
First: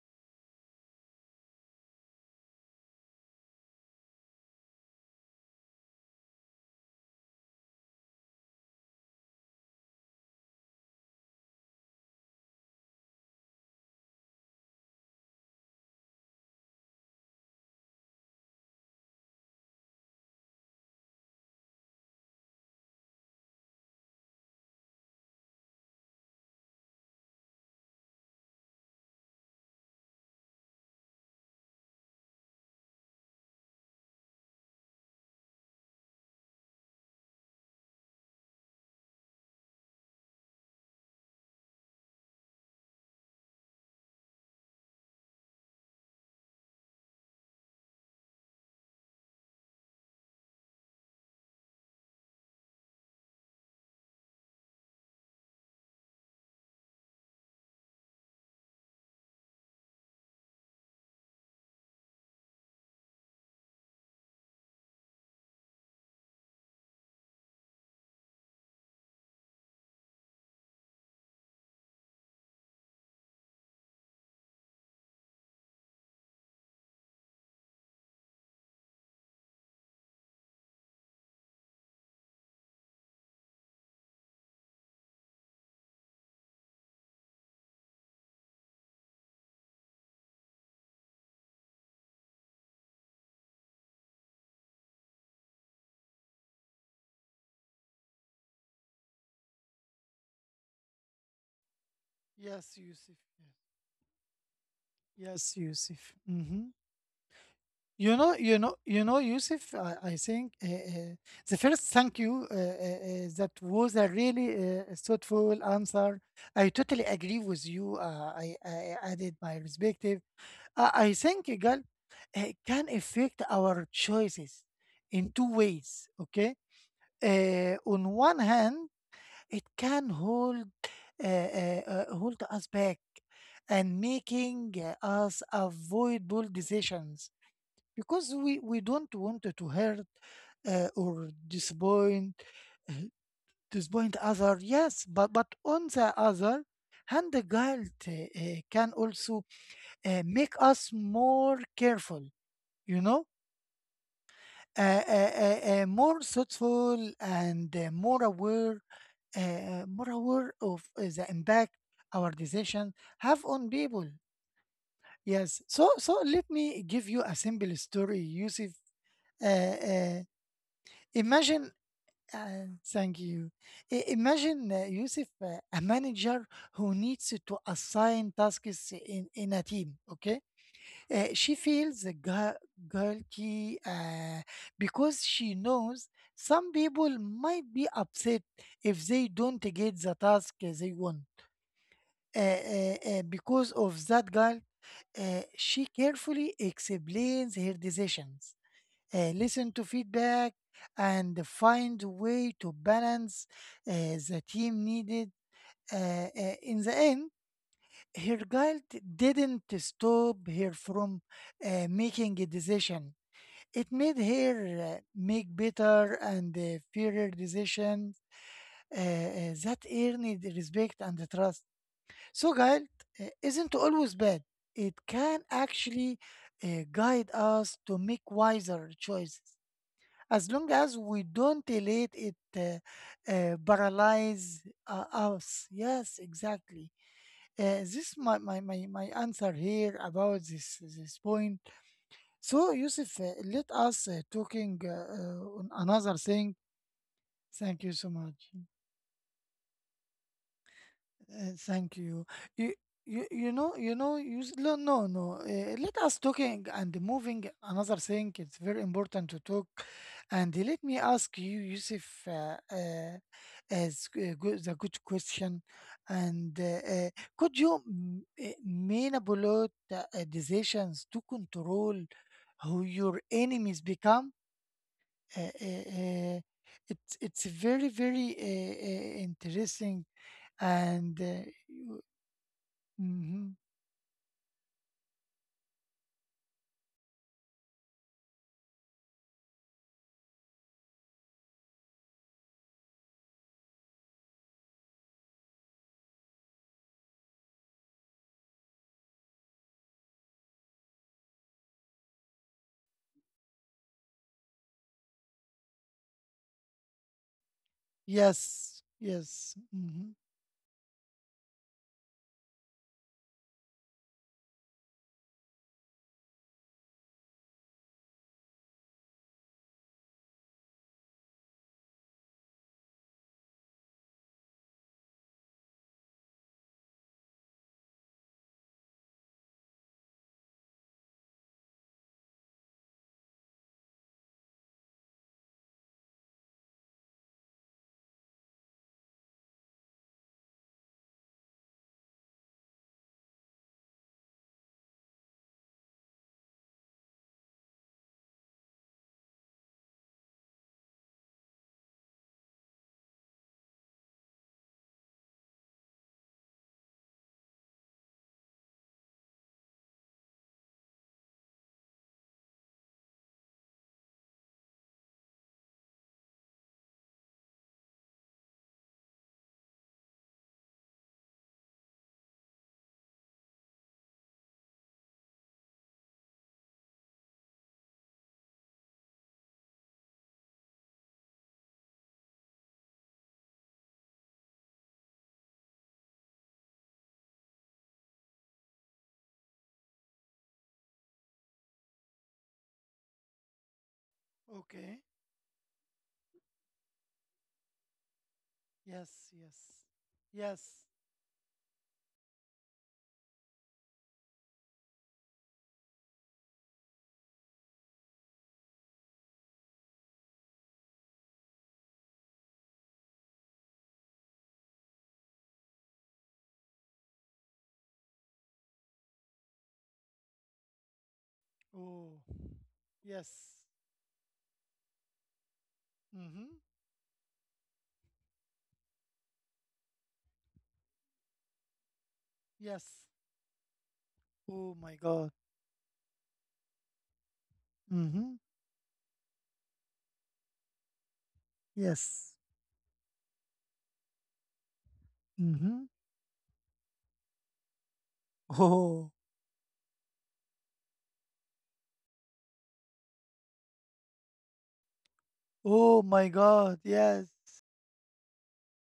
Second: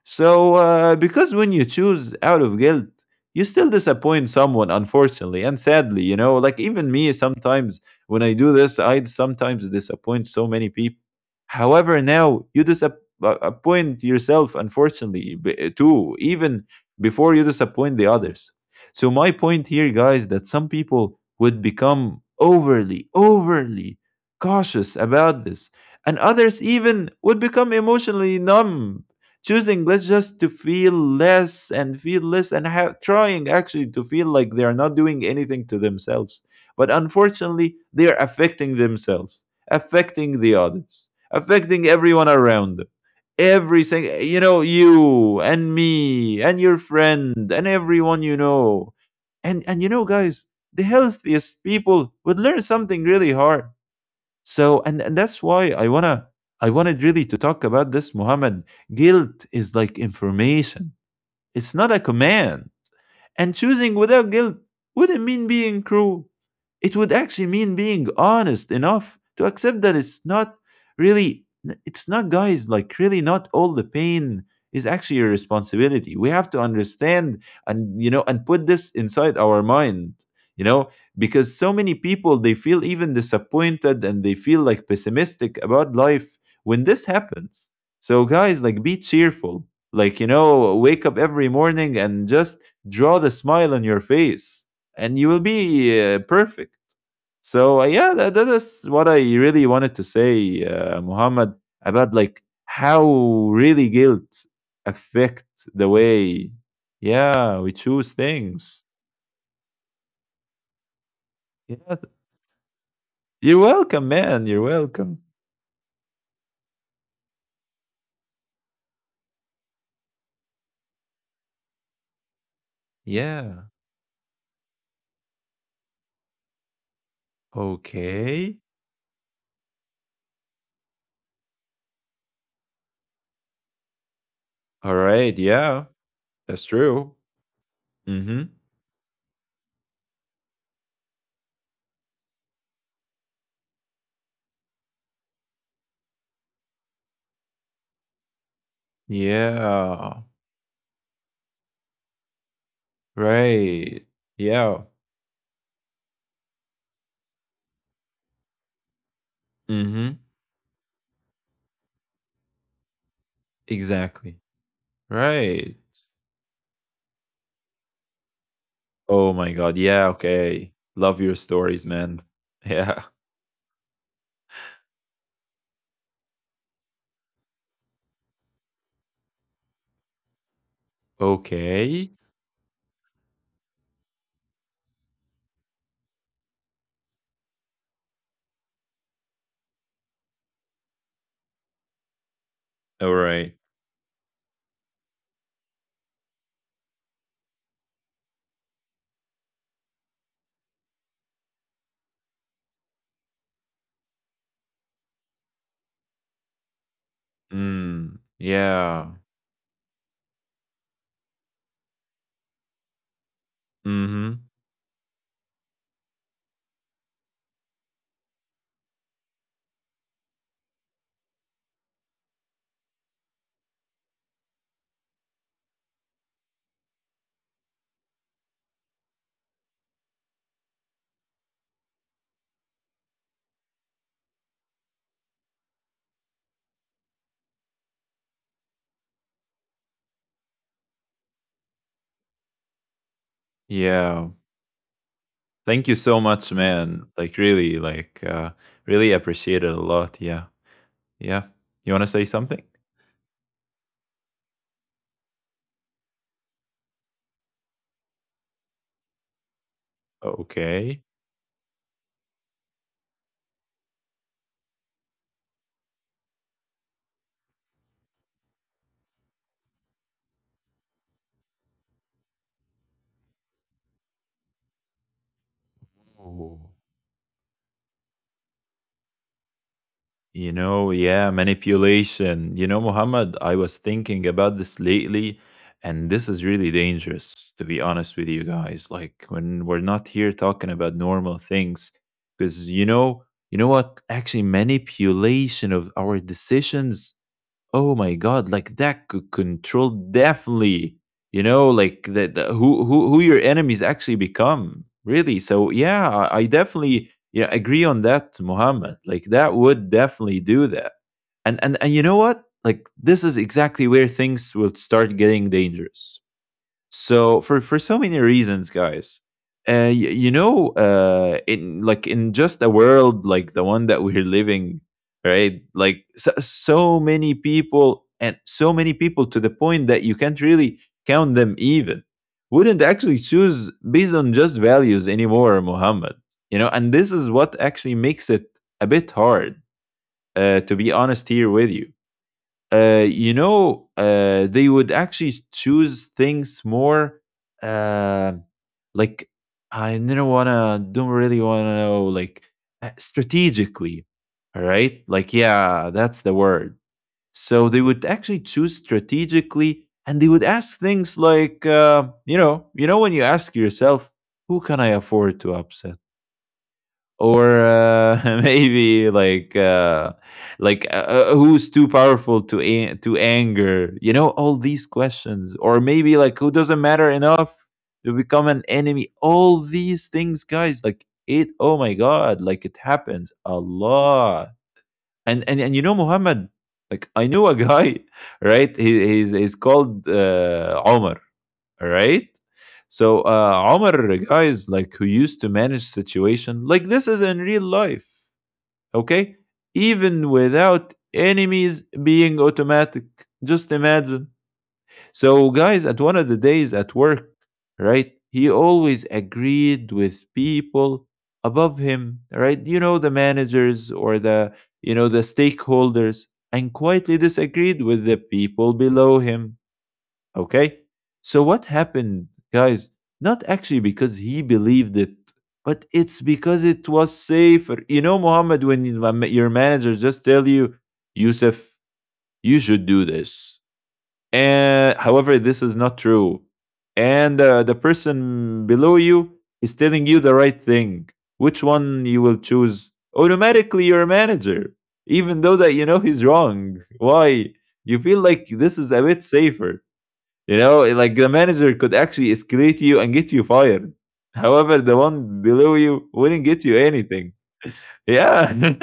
[SPEAKER 2] So, because when you choose out of guilt, you still disappoint someone, unfortunately, and sadly, you know, like, even me sometimes, when I do this, I sometimes disappoint so many people. However, now you disappoint yourself, unfortunately, too, even before you disappoint the others. So, my point here, guys, that some people would become overly cautious about this, and others even would become emotionally numb, choosing less just to feel less and have trying actually to feel like they are not doing anything to themselves. But unfortunately they are affecting themselves, affecting the others, affecting everyone around them, everything, you know, you and me and your friend and everyone you know. And you know, guys, the healthiest people would learn something really hard. So and that's why I wanna I wanted really to talk about this, Muhammad. Guilt is like information. It's not a command. And choosing without guilt wouldn't mean being cruel. It would actually mean being honest enough to accept that really, it's not, guys, like, really not all the pain is actually your responsibility. We have to understand and, you know, and put this inside our mind, you know, because so many people, they feel even disappointed and they feel like pessimistic about life when this happens. So, guys, like, be cheerful. Like, you know, wake up every morning and just draw the smile on your face and you will be perfect. So yeah, that is what I really wanted to say, Muhammad, about like
[SPEAKER 1] Yes,
[SPEAKER 2] how
[SPEAKER 1] Yusuf. Yes.
[SPEAKER 2] really guilt affect
[SPEAKER 1] Yes,
[SPEAKER 2] the
[SPEAKER 1] Yusuf.
[SPEAKER 2] way,
[SPEAKER 1] Mm-hmm.
[SPEAKER 2] yeah, we choose things.
[SPEAKER 1] Yusuf, I think the
[SPEAKER 2] Yeah,
[SPEAKER 1] first thank you that
[SPEAKER 2] you're
[SPEAKER 1] was
[SPEAKER 2] welcome,
[SPEAKER 1] a
[SPEAKER 2] man. You're
[SPEAKER 1] really
[SPEAKER 2] welcome.
[SPEAKER 1] thoughtful answer. I totally agree with you. I added my perspective. I think, Igal, it can affect
[SPEAKER 2] Yeah.
[SPEAKER 1] our choices in two ways, okay? On one
[SPEAKER 2] Okay.
[SPEAKER 1] hand, it can hold us back and making
[SPEAKER 2] All right.
[SPEAKER 1] us
[SPEAKER 2] Yeah,
[SPEAKER 1] avoidable
[SPEAKER 2] that's true.
[SPEAKER 1] decisions because
[SPEAKER 2] Mm-hmm.
[SPEAKER 1] we don't want to hurt or disappoint uh, other, yes, but on the other hand, the guilt can also
[SPEAKER 2] Yeah.
[SPEAKER 1] make us more careful, you know,
[SPEAKER 2] Right. Yeah.
[SPEAKER 1] more thoughtful and more aware uh, uh,
[SPEAKER 2] Mm-hmm.
[SPEAKER 1] more aware of the impact our decision have on people.
[SPEAKER 2] Exactly.
[SPEAKER 1] Yes,
[SPEAKER 2] Right.
[SPEAKER 1] so let me give you a simple story, Yusuf.
[SPEAKER 2] Oh my God.
[SPEAKER 1] uh,
[SPEAKER 2] Yeah,
[SPEAKER 1] uh,
[SPEAKER 2] okay. Love your
[SPEAKER 1] Imagine.
[SPEAKER 2] stories, man.
[SPEAKER 1] Uh,
[SPEAKER 2] Yeah.
[SPEAKER 1] Thank you. Imagine, Yusuf, a manager who needs to assign tasks in a team, okay? She feels
[SPEAKER 2] Okay.
[SPEAKER 1] guilty because she knows some people might be upset if they don't get the task they want. Uh, uh,
[SPEAKER 2] All
[SPEAKER 1] uh,
[SPEAKER 2] right.
[SPEAKER 1] because of that guilt, she carefully explains her decisions, listen to feedback, and find a way to balance the team needed. In the end,
[SPEAKER 2] Mm.
[SPEAKER 1] her guilt
[SPEAKER 2] Yeah.
[SPEAKER 1] didn't stop her from making a decision. It made
[SPEAKER 2] Mhm.
[SPEAKER 1] her make better and fairer decisions that earned respect and trust. So, guilt isn't always bad. It can actually guide us to make wiser choices as long as we don't let it paralyze us. Yes, exactly. This is my answer here about this point. So, Yusuf, let us
[SPEAKER 2] Yeah.
[SPEAKER 1] talking on
[SPEAKER 2] Thank you
[SPEAKER 1] another
[SPEAKER 2] so much,
[SPEAKER 1] thing.
[SPEAKER 2] man. Like, really,
[SPEAKER 1] Thank you so
[SPEAKER 2] like,
[SPEAKER 1] much.
[SPEAKER 2] really appreciate it a lot. Yeah. Yeah. You
[SPEAKER 1] Thank
[SPEAKER 2] want to
[SPEAKER 1] you.
[SPEAKER 2] say something?
[SPEAKER 1] You, no, no, no. Let us talking and moving another thing. It's very important to talk. And let me
[SPEAKER 2] Okay.
[SPEAKER 1] ask you, Yusuf, as the good question. And uh, could you manipulate decisions to control who your enemies become? uh, uh, uh,
[SPEAKER 2] Oh.
[SPEAKER 1] it's very very interesting.
[SPEAKER 2] You know,
[SPEAKER 1] and
[SPEAKER 2] yeah,
[SPEAKER 1] uh, you-
[SPEAKER 2] manipulation. You know, Muhammad,
[SPEAKER 1] mhm.
[SPEAKER 2] I was thinking about this lately, and this is really dangerous, to be honest with you, guys. Like, when we're not here talking about normal things, because, you know what? Actually, manipulation of our decisions, oh my God, like, that could control, definitely, you know, like that, the who your enemies actually become, really. So yeah, I definitely, yeah, agree on that,
[SPEAKER 1] Yes,
[SPEAKER 2] Muhammad. Like,
[SPEAKER 1] yes,
[SPEAKER 2] that would
[SPEAKER 1] mhm.
[SPEAKER 2] definitely do that. And you know what? Like, this is exactly where things will start getting dangerous. So for so many reasons, guys, you know, in just a world like the one that we're living, right? Like so, so many people and so many people to the point that you can't really count them even, wouldn't actually choose based on just values anymore, Muhammad. You know, and this is what actually makes it a bit hard, to be honest here with you. You know, they would actually choose things more, uh, like, I do not wanna, don't really wanna know, like, strategically, all right? Like, yeah, that's the word. So they would actually choose strategically, and they would ask things like, you know, when you ask yourself, who can I afford to upset? Or maybe like, who's too powerful to to anger, you know, all these questions, or maybe like, who doesn't matter enough to become an enemy? All these things, guys, like, it, oh my God, like, it happens a lot. And you know, Muhammad, like, I knew a guy right, he's called Omar, all right? So Omar, guys, like,
[SPEAKER 1] Okay,
[SPEAKER 2] who used to manage situation like this is in real life,
[SPEAKER 1] yes,
[SPEAKER 2] okay?
[SPEAKER 1] yes,
[SPEAKER 2] Even
[SPEAKER 1] yes.
[SPEAKER 2] without enemies being automatic, just imagine. So guys, at one of the days at work, right? He always agreed with people above him, right? You know, the managers or the, you know, the stakeholders, and quietly disagreed with the people below him. Okay? So what
[SPEAKER 1] Oh,
[SPEAKER 2] happened, guys? Not
[SPEAKER 1] yes.
[SPEAKER 2] actually because he believed it, but it's
[SPEAKER 1] Hmm,
[SPEAKER 2] because it was safer. You know, Muhammad, when when your manager just tell you, Yusuf, you
[SPEAKER 1] yes.
[SPEAKER 2] should do this.
[SPEAKER 1] Oh my
[SPEAKER 2] And
[SPEAKER 1] God.
[SPEAKER 2] however, this is not true. And the
[SPEAKER 1] Hmm,
[SPEAKER 2] person below you is telling you the right thing. Which one you
[SPEAKER 1] yes.
[SPEAKER 2] will choose? Automatically, your manager, even though that you
[SPEAKER 1] Hmm.
[SPEAKER 2] know he's wrong. Why? You feel like this is
[SPEAKER 1] Oh,
[SPEAKER 2] a bit safer, you know, eh, like, the manager could actually escalate you and get you fired. However, the one below
[SPEAKER 1] oh
[SPEAKER 2] you
[SPEAKER 1] my
[SPEAKER 2] wouldn't get you
[SPEAKER 1] God, yes.
[SPEAKER 2] anything. Yeah.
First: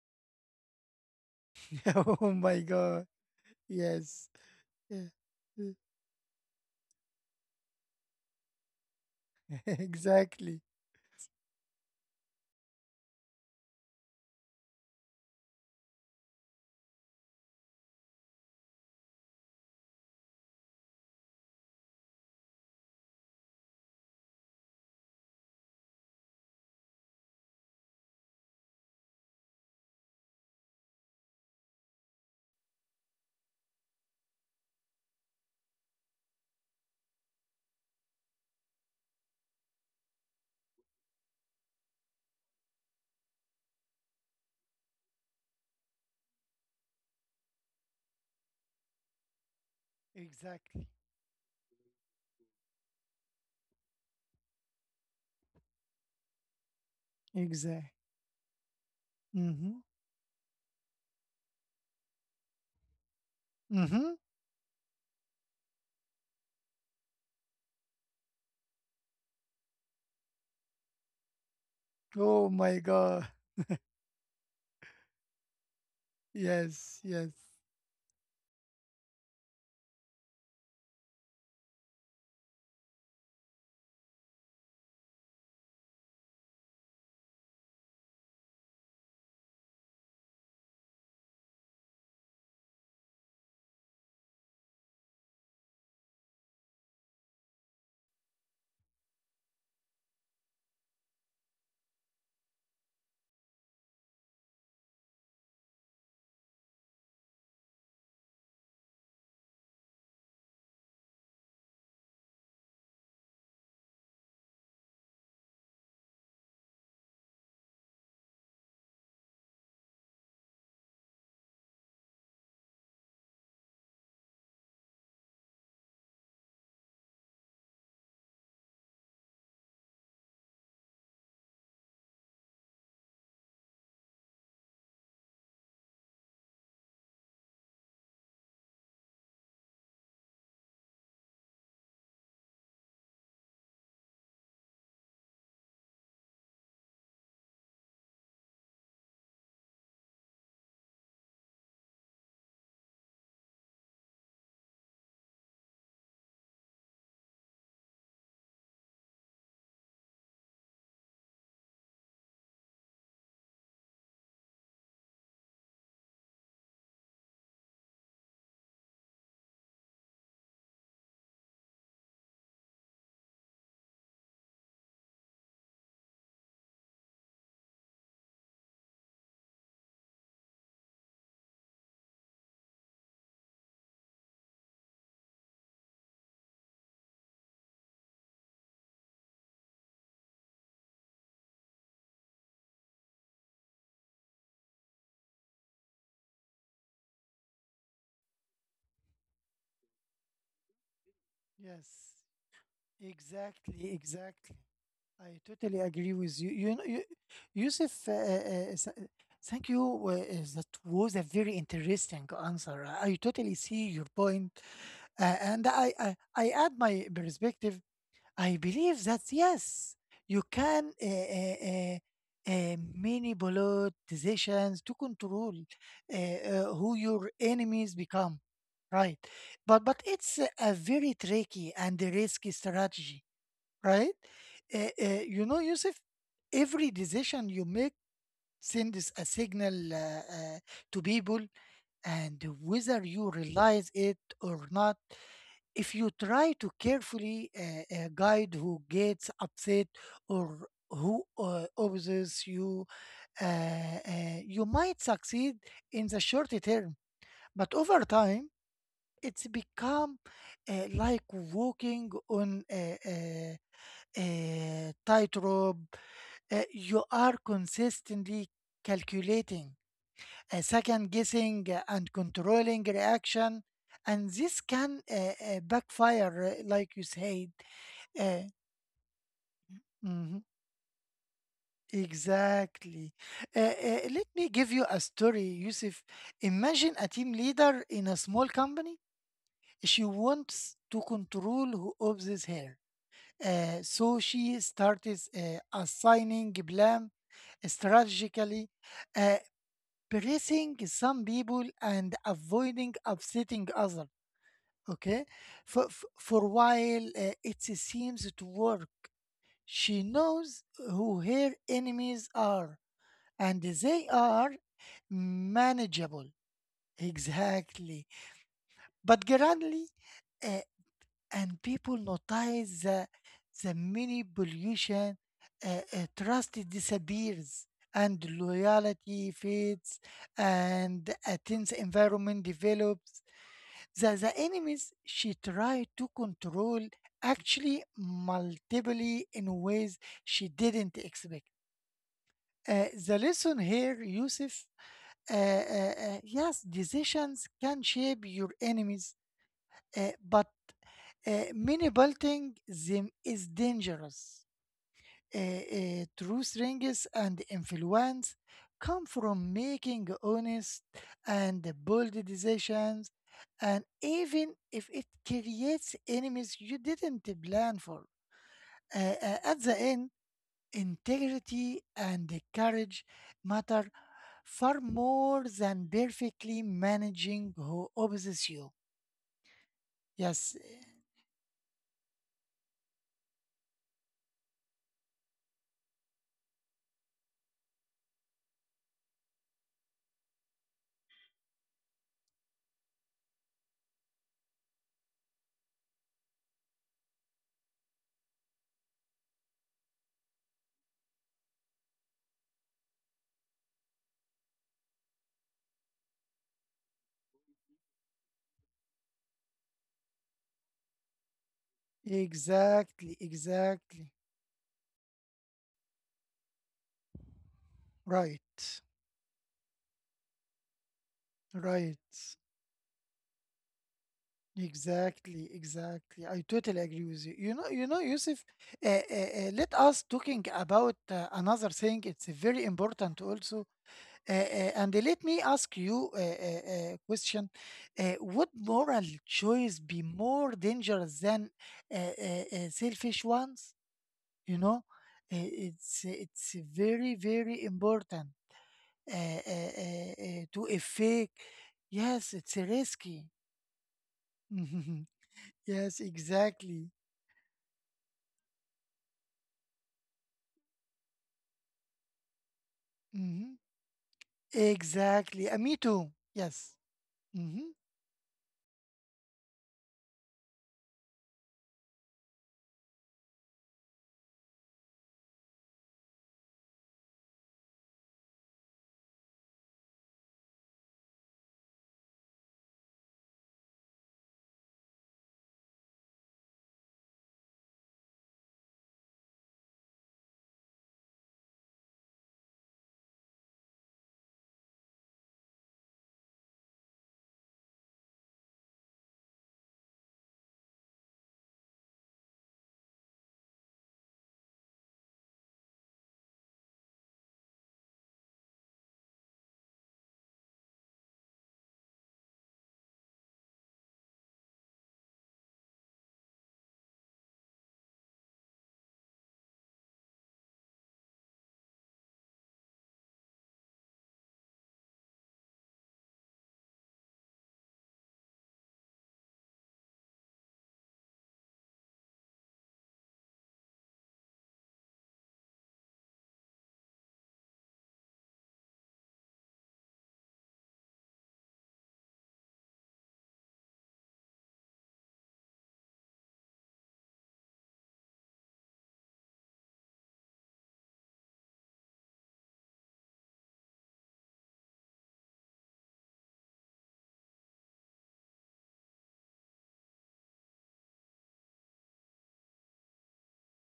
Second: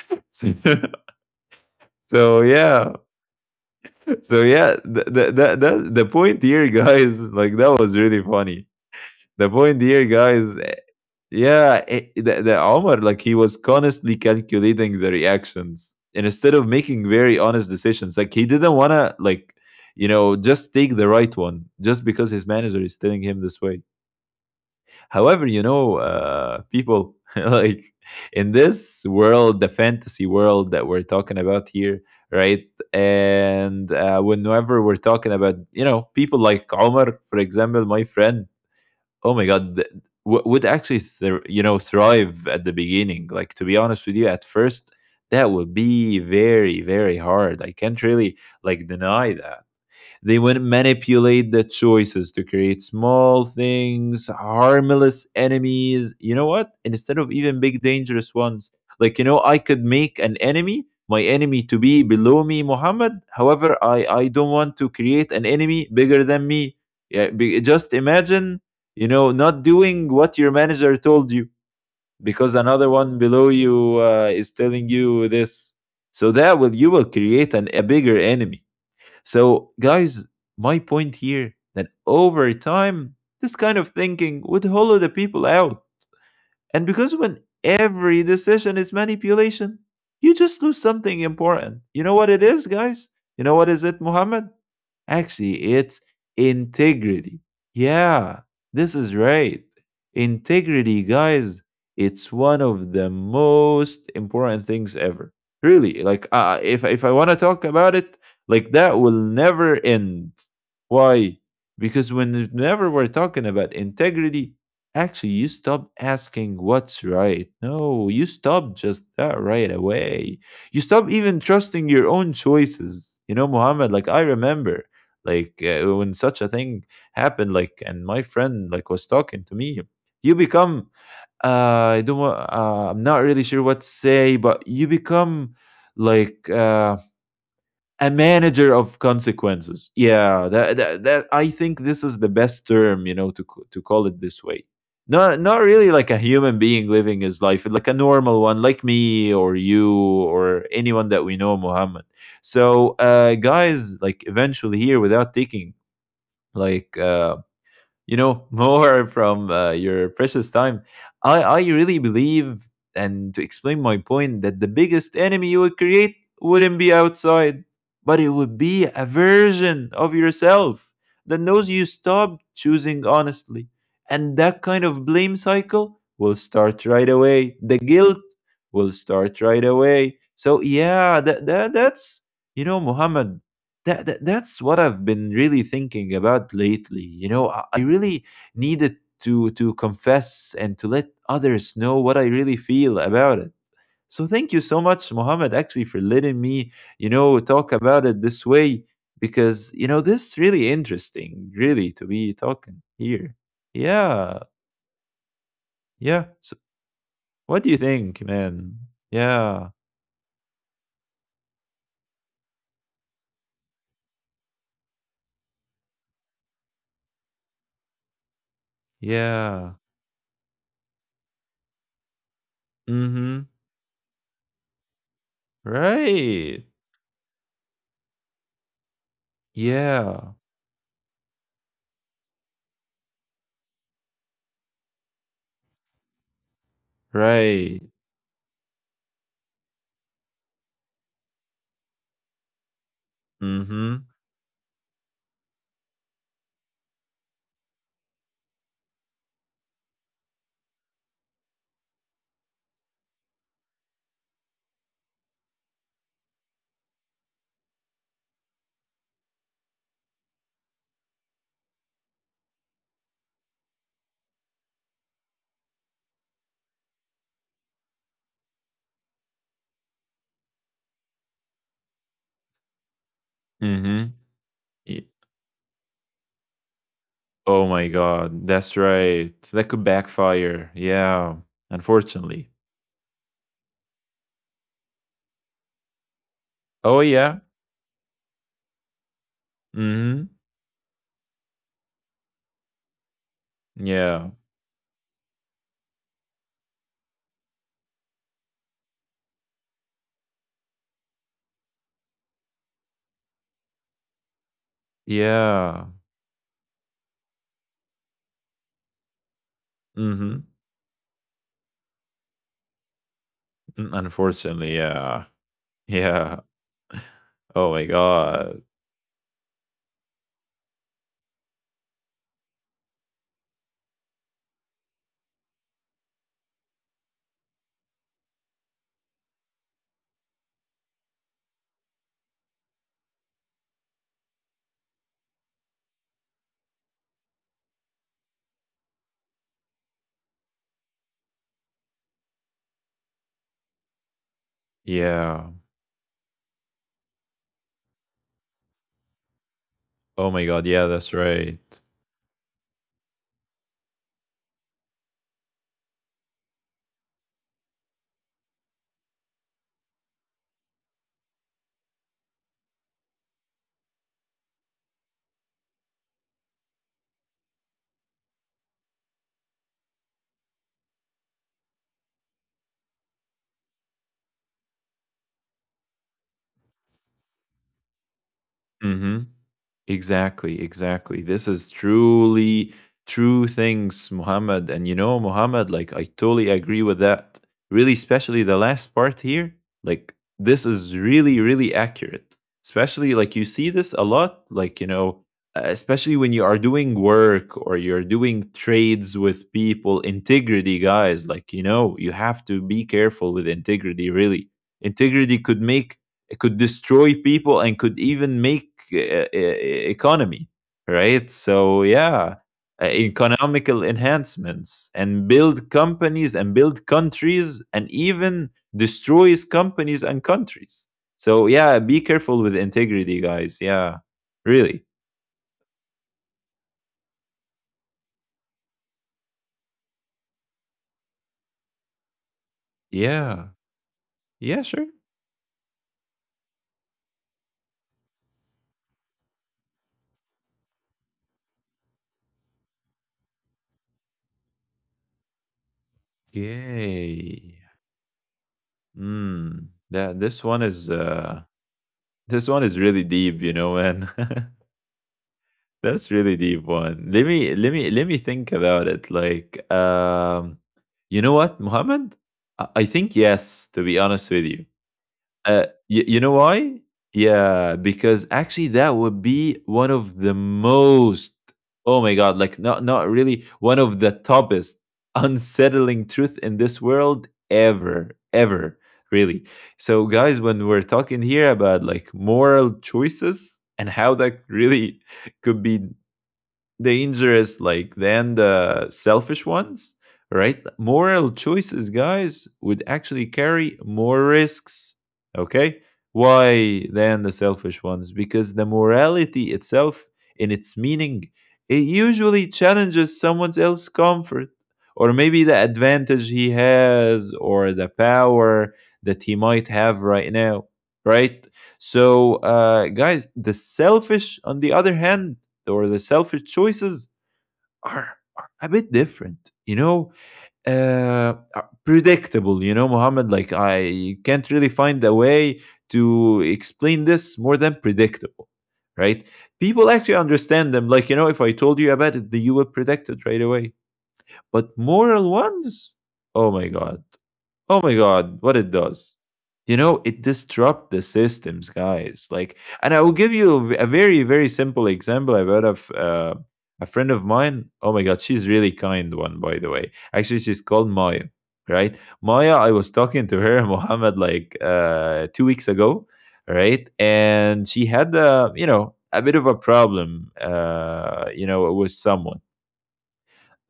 [SPEAKER 2] so
[SPEAKER 1] Oh my
[SPEAKER 2] yeah.
[SPEAKER 1] God, yes.
[SPEAKER 2] So yeah,
[SPEAKER 1] Yeah.
[SPEAKER 2] the, the, the, the, the point here, guys, like, that was really funny. The point here, guys,
[SPEAKER 1] Exactly,
[SPEAKER 2] the Omar, like he was constantly calculating the reactions and instead of making very honest decisions. Like he didn't want to, like, you know, just take the right one just because his manager is telling him this way. However, you know, people like in this world, the fantasy world that we're talking about here, right? And whenever we're talking about, you know, people like Omar, for example, my friend, oh my God, would actually, thr you know, thrive at the beginning. Like, to be honest with you, at first, that would be very, very hard. I can't really like deny that. They would
[SPEAKER 1] exactly,
[SPEAKER 2] manipulate the choices to create small things, harmless enemies. You know what? Instead of even big,
[SPEAKER 1] exactly.
[SPEAKER 2] dangerous ones. Like, you know, I could
[SPEAKER 1] Mhm.
[SPEAKER 2] make an enemy, my enemy to be below me, Muhammad. However, I
[SPEAKER 1] Mhm.
[SPEAKER 2] don't want to create an enemy bigger than me. Yeah, be, just imagine, you know, not doing what your manager told you because
[SPEAKER 1] Oh
[SPEAKER 2] another
[SPEAKER 1] my
[SPEAKER 2] one
[SPEAKER 1] God.
[SPEAKER 2] below you is telling you this. So that will you will
[SPEAKER 1] Yes, yes,
[SPEAKER 2] create a bigger enemy. So, guys, my point here that over time, this kind of thinking would hollow the people out. And because when every decision is manipulation, you just lose something important. You know what it is, guys? You know what is it, Muhammad? Actually, it's integrity. Yeah, this is right. Integrity, guys, it's one of the most important things ever. Really, like if I want to talk about it, like that will never end. Why? Because whenever we're talking about integrity, actually you stop asking what's right. No, you stop just that right away. You stop even trusting your own choices. You know, Muhammad, like I remember like when such a thing happened, like and my friend like was talking to me, you become I don't wa- I'm not really sure what to say, but you become like a manager of consequences. Yeah, that I think this is the best term, you know, to to call it this way. Not really like a human being living his life, like a normal one, like me or you or anyone that we know, Muhammad. So, guys, like eventually here, without taking like you know more from your precious time, I really believe and to explain my point that the biggest enemy you would create wouldn't be outside, but it would be a version of yourself that knows you stopped choosing honestly, and that kind of blame cycle will start right away, the guilt will start right away. So yeah, that's you know, Muhammad, that's what I've been really thinking about lately. You know, I really needed to confess and to let others know what I really feel about it. So thank you so much, Mohammed, actually, for letting me, you know, talk about it this way, because you know this is really interesting, really, to
[SPEAKER 1] yes.
[SPEAKER 2] be talking here.
[SPEAKER 1] Exactly,
[SPEAKER 2] Yeah,
[SPEAKER 1] exactly. I totally agree
[SPEAKER 2] yeah.
[SPEAKER 1] with you.
[SPEAKER 2] So what do you
[SPEAKER 1] Yusuf,
[SPEAKER 2] think, man?
[SPEAKER 1] s- uh,
[SPEAKER 2] Yeah,
[SPEAKER 1] thank you. That was a very interesting answer. I totally see your point, and I add my perspective. I believe that
[SPEAKER 2] yeah.
[SPEAKER 1] yes, you can
[SPEAKER 2] Mm-hmm.
[SPEAKER 1] manipulate decisions to control
[SPEAKER 2] Right.
[SPEAKER 1] who your enemies become, right? But
[SPEAKER 2] Yeah.
[SPEAKER 1] it's a very tricky and a risky strategy, right? You know, Yusuf, every decision you
[SPEAKER 2] Right.
[SPEAKER 1] make sends a signal to people, and whether you realize
[SPEAKER 2] Mm-hmm.
[SPEAKER 1] it or not, if you try to carefully guide who gets upset or who opposes you, uh, you might succeed in the short term. But over time, it's become like walking on a tightrope. You are consistently calculating, second guessing, and controlling reaction,
[SPEAKER 2] Mhm.
[SPEAKER 1] and this can
[SPEAKER 2] Y
[SPEAKER 1] backfire, like you said.
[SPEAKER 2] oh my god,
[SPEAKER 1] uh,
[SPEAKER 2] that's right. That could
[SPEAKER 1] mhm.
[SPEAKER 2] backfire. Yeah, unfortunately.
[SPEAKER 1] Exactly. Let me give you a story, Yusuf. Imagine
[SPEAKER 2] Oh
[SPEAKER 1] a team
[SPEAKER 2] yeah.
[SPEAKER 1] leader in a small company. She
[SPEAKER 2] Mhm.
[SPEAKER 1] wants to control who observes her. So
[SPEAKER 2] Yeah.
[SPEAKER 1] she starts assigning blame strategically, uh, pressing some people and avoiding upsetting others. Okay,
[SPEAKER 2] Yeah.
[SPEAKER 1] for a while it seems to work. She
[SPEAKER 2] Mhm.
[SPEAKER 1] knows who her enemies are and
[SPEAKER 2] Mm,
[SPEAKER 1] they are
[SPEAKER 2] unfortunately, yeah.
[SPEAKER 1] manageable.
[SPEAKER 2] Yeah. Oh my
[SPEAKER 1] Exactly.
[SPEAKER 2] god.
[SPEAKER 1] But gradually, uh, and people notice the mini pollution, uh, trust disappears, and loyalty fades, and a tense environment develops. The enemies she tried to control actually multiply in ways she didn't expect. The lesson here, Yusuf,
[SPEAKER 2] Yeah.
[SPEAKER 1] yes, decisions can shape your enemies,
[SPEAKER 2] Oh my
[SPEAKER 1] but
[SPEAKER 2] god, yeah, that's right.
[SPEAKER 1] manipulating them is dangerous. True strengths and influence come from making honest and bold decisions, and even if it creates enemies you didn't plan for. At the end, integrity and courage matter far more than perfectly managing who opposes you.
[SPEAKER 2] Mhm.
[SPEAKER 1] Yes,
[SPEAKER 2] Exactly, exactly. This is truly true things, Muhammad. And you know, Muhammad, like I totally agree with that. Really, especially the last part here. Like this is really, really accurate. Especially like you see this a lot, like you know, especially when you are doing work or you're doing trades with people, integrity, guys. Like you know, you have to be careful with integrity. Really, integrity could make, it could destroy people and could even make economy, right? So yeah,
[SPEAKER 1] exactly,
[SPEAKER 2] economical
[SPEAKER 1] exactly.
[SPEAKER 2] enhancements and build companies and build countries and even
[SPEAKER 1] Right,
[SPEAKER 2] destroys companies and countries. So yeah, be
[SPEAKER 1] right.
[SPEAKER 2] careful with integrity, guys. Yeah, really.
[SPEAKER 1] Exactly, exactly. I totally agree with you. Yusuf. Let us talking about another thing. It's very important
[SPEAKER 2] Yeah.
[SPEAKER 1] also.
[SPEAKER 2] Yeah. Sure.
[SPEAKER 1] And let me ask you a question. Would moral choice be more dangerous than selfish ones? You know, it's very
[SPEAKER 2] Yay.
[SPEAKER 1] very important
[SPEAKER 2] Hmm. That
[SPEAKER 1] to effect. Yes,
[SPEAKER 2] this
[SPEAKER 1] it's
[SPEAKER 2] one is really
[SPEAKER 1] risky.
[SPEAKER 2] deep, you know, man.
[SPEAKER 1] Yes,
[SPEAKER 2] That's really deep
[SPEAKER 1] exactly.
[SPEAKER 2] one. Let me think about it. Like, you know what, Muhammad? I think yes.
[SPEAKER 1] Mhm.
[SPEAKER 2] To be honest with you,
[SPEAKER 1] Exactly. Me
[SPEAKER 2] you
[SPEAKER 1] too.
[SPEAKER 2] know why?
[SPEAKER 1] Yes.
[SPEAKER 2] Yeah,
[SPEAKER 1] Hmm.
[SPEAKER 2] because actually that would be one of the most. Oh my God! Like not really one of the toughest, unsettling truth in this world ever ever really. So guys, when we're talking here about like moral choices and how that really could be dangerous like than the selfish ones, right? Moral choices, guys, would actually carry more risks. Okay, why than the selfish ones? Because the morality itself in its meaning, it usually challenges someone else's comfort, or maybe the advantage he has or the power that he might have right now, right? So guys, the selfish on the other hand, or the selfish choices, are a bit different, you know, uh uh, predictable. You know, Muhammad, like I can't really find a way to explain this more than predictable, right? People actually understand them, like you know, if I told you about it you would predict it right away. But moral ones, oh my god. Oh my god, what it does. You know, it disrupt the systems, guys. Like, and I will give you a very, very simple example. I've heard of a friend of mine. Oh my god, she's really kind one, by the way. Actually, she's called Maya, right? Maya, I was talking to her, Mohammed, like 2 weeks ago, right? And she had, you know, a bit of a problem, you know, with someone.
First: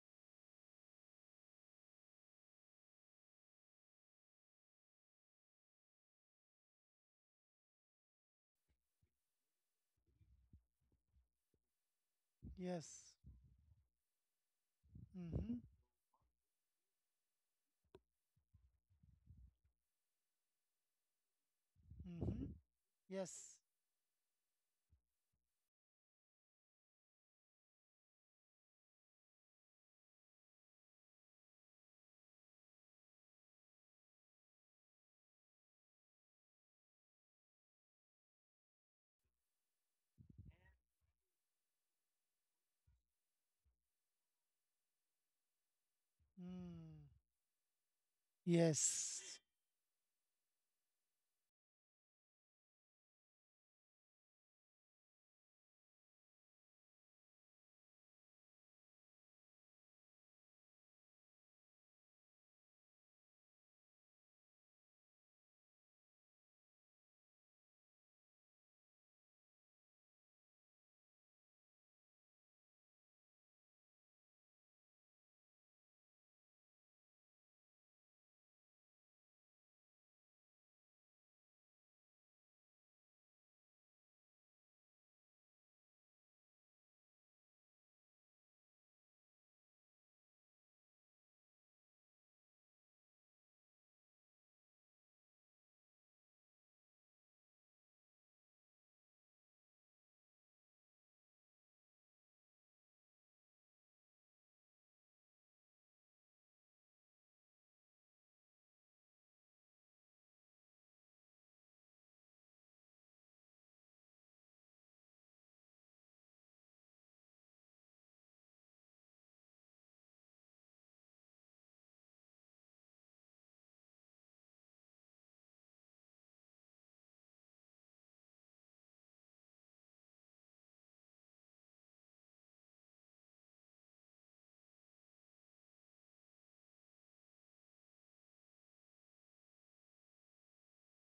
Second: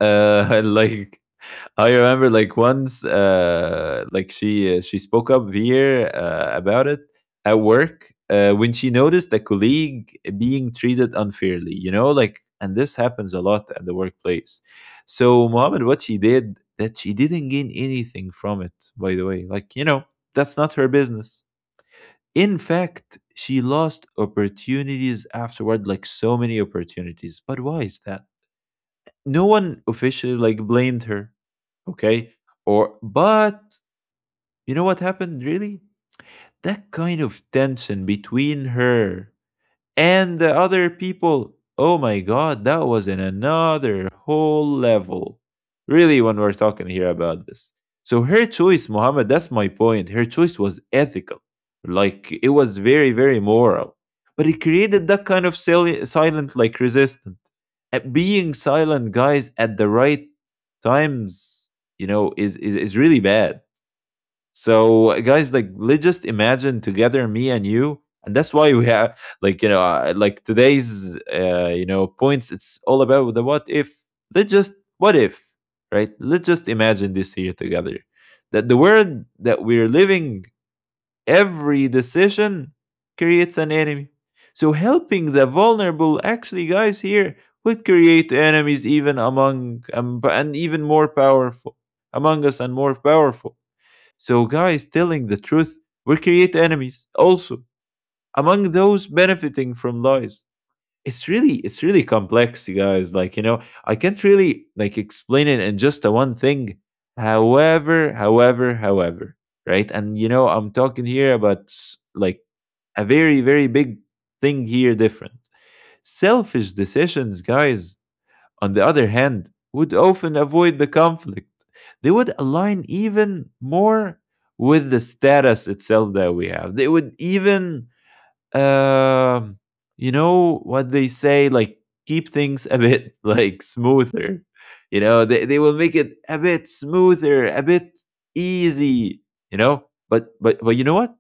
[SPEAKER 2] Like I remember like once like she spoke up here about it at work when she noticed a colleague being treated unfairly, you know, like and this
[SPEAKER 1] Yes.
[SPEAKER 2] happens a lot at the workplace. So
[SPEAKER 1] Hmm.
[SPEAKER 2] Mohammed, what she did, that she didn't gain anything from it, by the way, like you know that's not her business.
[SPEAKER 1] Hmm.
[SPEAKER 2] In fact,
[SPEAKER 1] Yes.
[SPEAKER 2] she lost opportunities afterward, like so many opportunities. But why is that? No one officially like blamed her. Okay, or but you know what happened really, that kind of tension between her and the other people, oh my God, that was in another whole level. Really, when we're talking
[SPEAKER 1] Mm.
[SPEAKER 2] here about this. So her choice, Muhammad,
[SPEAKER 1] Yes.
[SPEAKER 2] that's my point. Her choice was ethical. Like it was very, very moral. But it created that kind of silent, like resistance. At being silent, guys, at the right times, you know, is really bad. So, guys, like, let's just imagine together, me and you, and that's why we have, like, you know, like today's, you know, points. It's all about the what if. Let's just what if, right? Let's just imagine this here together, that the world that we're living, every decision creates an enemy. So, helping the vulnerable, actually, guys, here would create enemies even among and even more powerful among us and more powerful. So, guys, telling the truth will create enemies also among those benefiting from lies. It's really complex, you guys. Like, you know, I can't really like explain it in just a one thing. However, right? And you know, I'm talking here about like a very, very big thing here different. Selfish decisions, guys, on the other hand, would often avoid the conflict. They would align even more with the status itself that we have. They would even um, you know what they say, like keep things a bit like smoother. You know, they will make it a bit smoother, a bit easy, you know? But you know what?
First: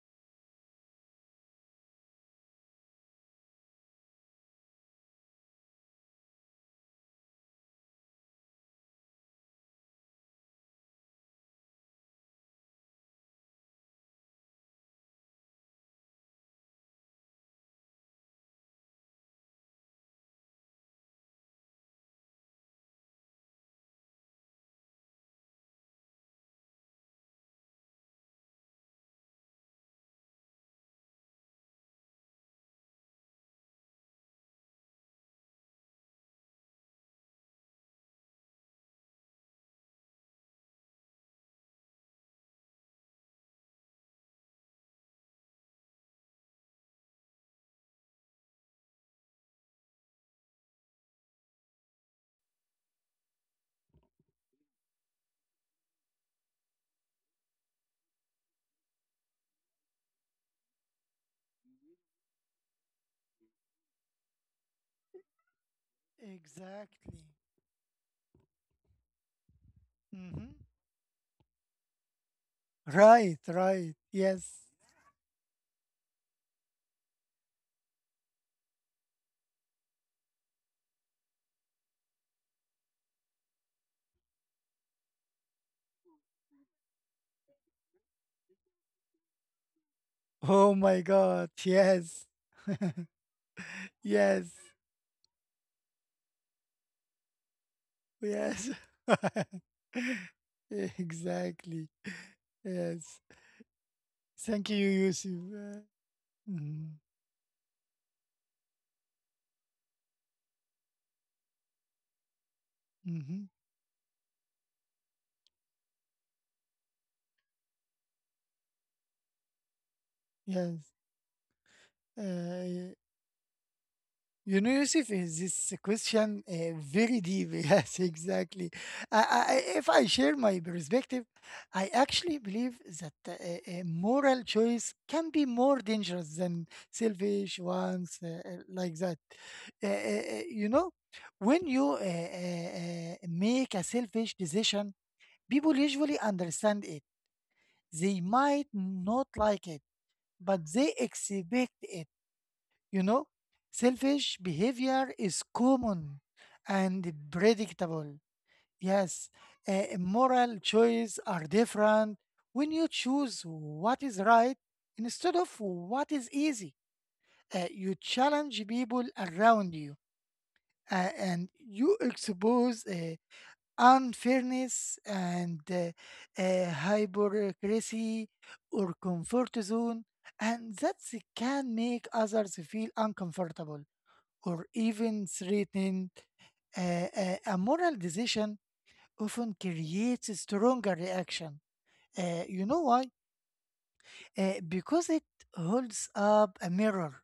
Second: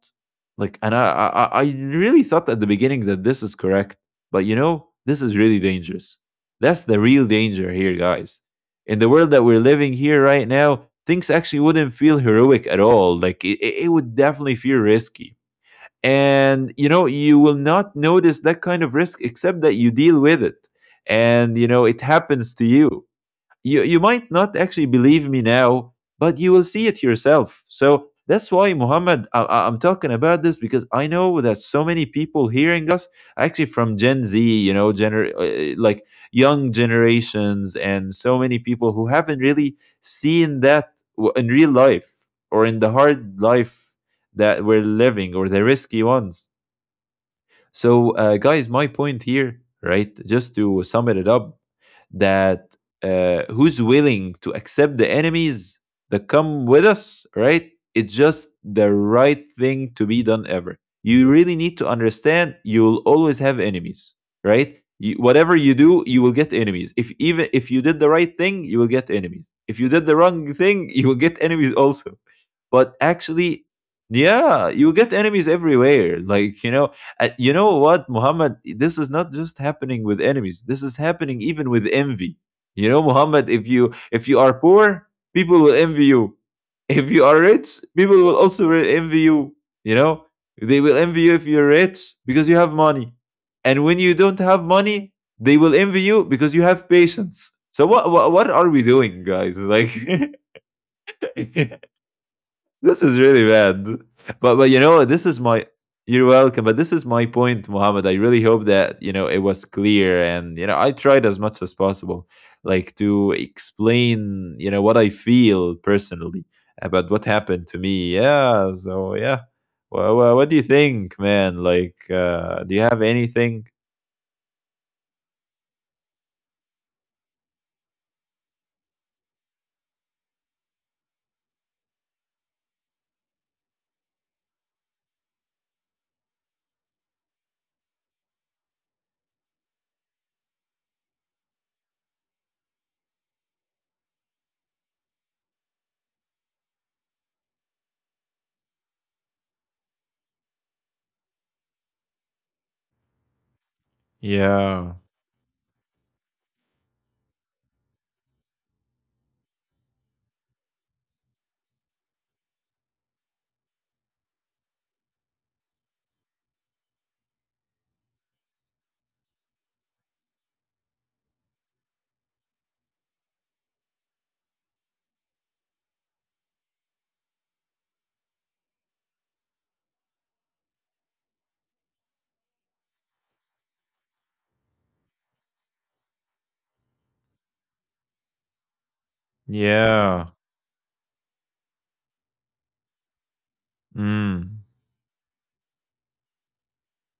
[SPEAKER 2] Like and I really thought at the beginning that this is correct, but you know, this is really dangerous. That's the real danger here, guys. In the world that we're living here right now, things actually wouldn't feel heroic at all. Like it would definitely feel risky, and you know you will not notice that kind of risk except that you deal with it, and you know it happens to you. You might not actually believe me now, but you will see it yourself. So that's why Muhammad, I'm talking about this because I know that so many people hearing us actually from Gen Z, you know, like young generations, and so many people who haven't really seen that in real life or in the hard life that we're living or the risky ones. So, guys, my point here, right, just to sum it up, that who's willing to accept the enemies that come with us, right? It's just the right thing to be done ever. You really need to understand you'll always have enemies, right? You, whatever you do, you will get enemies.
[SPEAKER 1] Exactly.
[SPEAKER 2] If even if you did the right thing, you will get enemies. If you did the
[SPEAKER 1] Hmm.
[SPEAKER 2] wrong thing, you will get enemies also. But
[SPEAKER 1] Right,
[SPEAKER 2] actually,
[SPEAKER 1] right. Yes.
[SPEAKER 2] yeah, you will get enemies everywhere. Like, you know what, Muhammad? This is not just happening with enemies. This is happening even with envy. You know, Muhammad, if you are poor, people will envy you. If you are rich, people will also envy you. You know,
[SPEAKER 1] Oh
[SPEAKER 2] they
[SPEAKER 1] my
[SPEAKER 2] will envy you
[SPEAKER 1] God.
[SPEAKER 2] if you're rich
[SPEAKER 1] Yes.
[SPEAKER 2] because you have money, and when you don't
[SPEAKER 1] Yes.
[SPEAKER 2] have money, they will envy you because you have patience. So what
[SPEAKER 1] Yes.
[SPEAKER 2] are we doing, guys? Like,
[SPEAKER 1] Exactly.
[SPEAKER 2] this
[SPEAKER 1] Yes.
[SPEAKER 2] is really bad. But
[SPEAKER 1] Thank you,
[SPEAKER 2] but you know, this
[SPEAKER 1] Yusuf.
[SPEAKER 2] is my you're welcome. But
[SPEAKER 1] Mhm,
[SPEAKER 2] this is my point, Mohammed. I really hope that, you know, it was clear, and you know, I tried as much as possible like
[SPEAKER 1] mhm.
[SPEAKER 2] to explain, you know, what I feel personally about what happened to me. Yeah, so yeah. Well, what do you
[SPEAKER 1] Yes.
[SPEAKER 2] think, man? Like do you
[SPEAKER 1] Uh,
[SPEAKER 2] have anything?
[SPEAKER 1] You know, Yusuf, is this question very deep? Yes, exactly. If I share my perspective, I actually believe that a moral choice can be more dangerous than selfish ones like that. You know, when you make a selfish decision, people usually understand it. They might not like it, but they expect it. You know, selfish
[SPEAKER 2] Yeah.
[SPEAKER 1] behavior is common and predictable. Yes, moral choices are different when you choose what is right instead of what is easy. You challenge people around you and you expose unfairness and hypocrisy or comfort zone, and that can make others feel uncomfortable or even threatened. A moral decision often creates a
[SPEAKER 2] Yeah.
[SPEAKER 1] stronger reaction. You know why?
[SPEAKER 2] Mm.
[SPEAKER 1] Because it holds up a mirror.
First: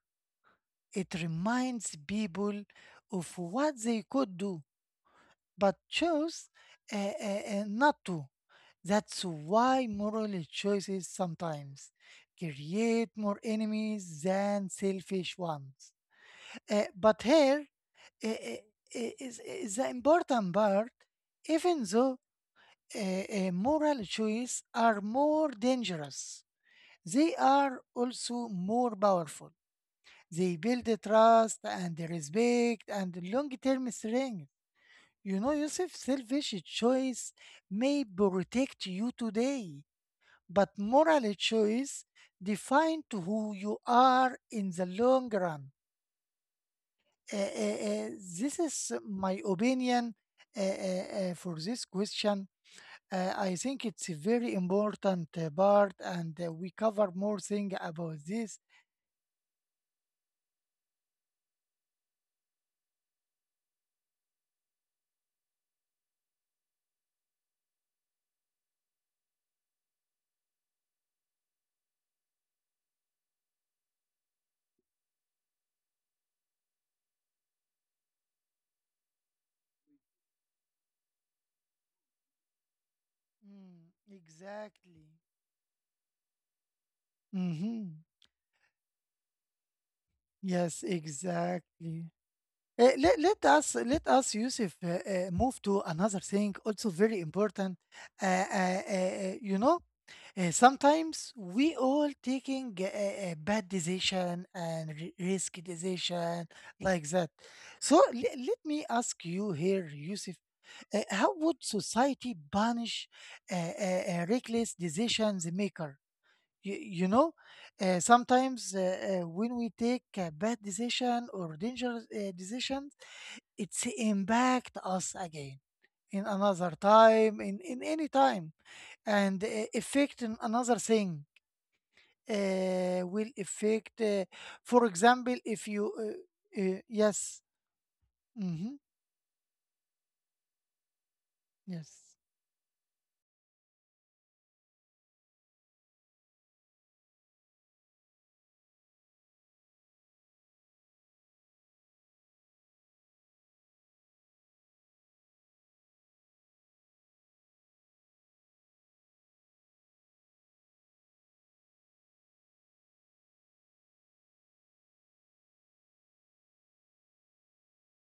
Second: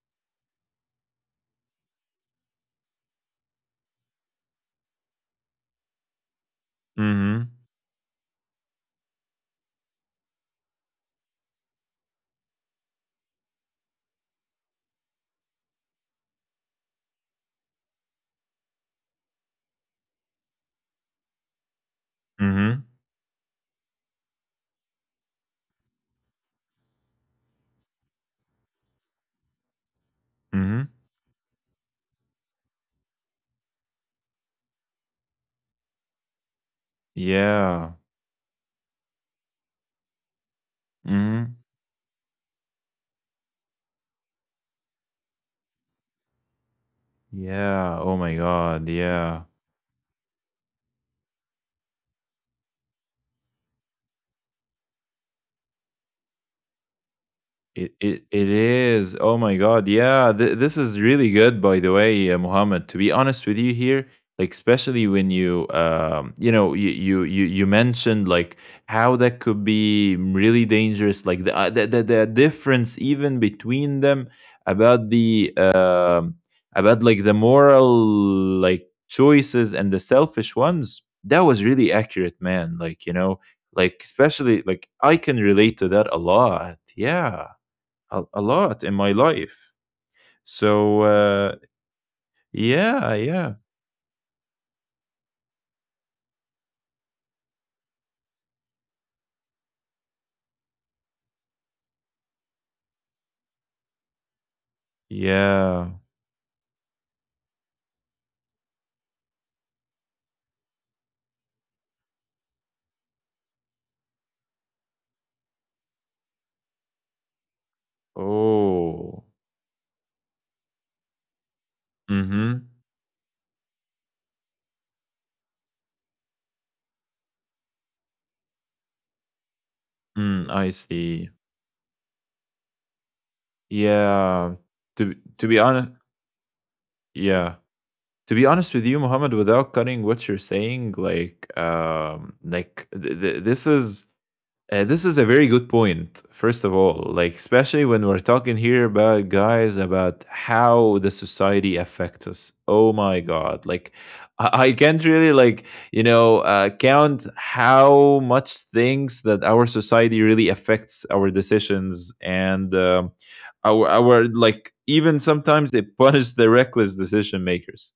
[SPEAKER 1] It reminds people of what they could do, but chose
[SPEAKER 2] Mhm.
[SPEAKER 1] not to. That's why moral choices sometimes create more enemies than selfish ones. But here is the important part, even though
[SPEAKER 2] Mhm.
[SPEAKER 1] moral choices are more dangerous, they are also more powerful. They build
[SPEAKER 2] Mhm.
[SPEAKER 1] the trust and the respect and long term strength. You know, Yusuf, selfish choice
[SPEAKER 2] Yeah.
[SPEAKER 1] may protect you today, but moral
[SPEAKER 2] Mhm.
[SPEAKER 1] choice define to who you are in the long run. Uh, uh,
[SPEAKER 2] Yeah.
[SPEAKER 1] uh,
[SPEAKER 2] Oh my
[SPEAKER 1] this
[SPEAKER 2] God.
[SPEAKER 1] is my
[SPEAKER 2] Yeah.
[SPEAKER 1] opinion for this question. I think it's a very important part, and we cover more thing about
[SPEAKER 2] It
[SPEAKER 1] this.
[SPEAKER 2] is. Oh my god. Yeah, this is really good, by the way, Muhammad. To be honest with you here, like especially when you you know you mentioned like how that could be really dangerous, like the difference even between them about the about like the moral like choices and the selfish ones. That was really accurate, man. Like, you know,
[SPEAKER 1] Mm,
[SPEAKER 2] like especially like I
[SPEAKER 1] exactly.
[SPEAKER 2] can relate to that a lot. Yeah,
[SPEAKER 1] Mm-hmm.
[SPEAKER 2] a lot in my life.
[SPEAKER 1] Yes,
[SPEAKER 2] So
[SPEAKER 1] exactly. Uh,
[SPEAKER 2] yeah,
[SPEAKER 1] let, let us let us Yusuf move to another thing also very important. Uh, you know, sometimes we all taking a, bad decision and risky
[SPEAKER 2] yeah.
[SPEAKER 1] decision like that. So let me ask you here, Yusuf, how would society punish a reckless decisions maker? You know, sometimes
[SPEAKER 2] Oh,
[SPEAKER 1] when we take a bad decision or dangerous
[SPEAKER 2] mm-hmm.
[SPEAKER 1] decisions, it's impact us again in another time, in any time, and affect in
[SPEAKER 2] Mm, I
[SPEAKER 1] another thing
[SPEAKER 2] see.
[SPEAKER 1] will affect,
[SPEAKER 2] Yeah.
[SPEAKER 1] for example,
[SPEAKER 2] To be
[SPEAKER 1] if you,
[SPEAKER 2] honest,
[SPEAKER 1] yes,
[SPEAKER 2] yeah. To be
[SPEAKER 1] hmm,
[SPEAKER 2] honest with you, Muhammad, without cutting what you're saying,
[SPEAKER 1] yes,
[SPEAKER 2] like this is a very good point, first of all, like, especially when we're talking here about guys, about how the society affects us. Oh my God. Like, I can't really, like, you know, count how much things that our society really affects our decisions and our, like, even sometimes they punish the reckless decision makers.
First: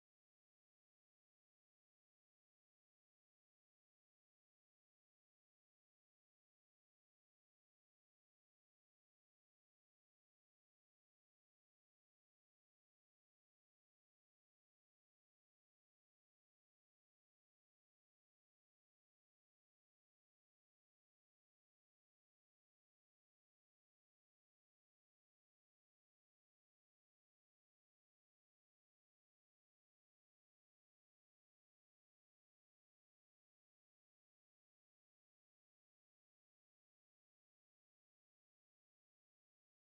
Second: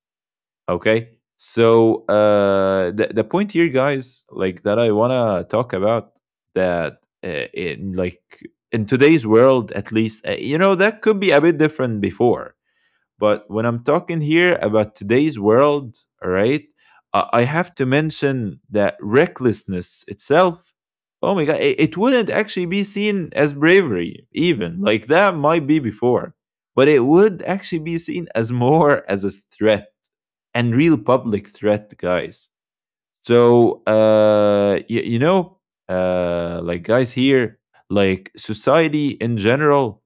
[SPEAKER 2] Okay. So the point here, guys, like that, I wanna talk about that in like in today's world, at least, you know, that could be a bit different before. But when I'm talking here about today's world, all right, I have to mention that recklessness itself. Oh my god, it wouldn't actually be seen as bravery, even like that might be before, but it would actually be seen as more as a threat and real public threat, guys. So, you know, like guys here, like society in general.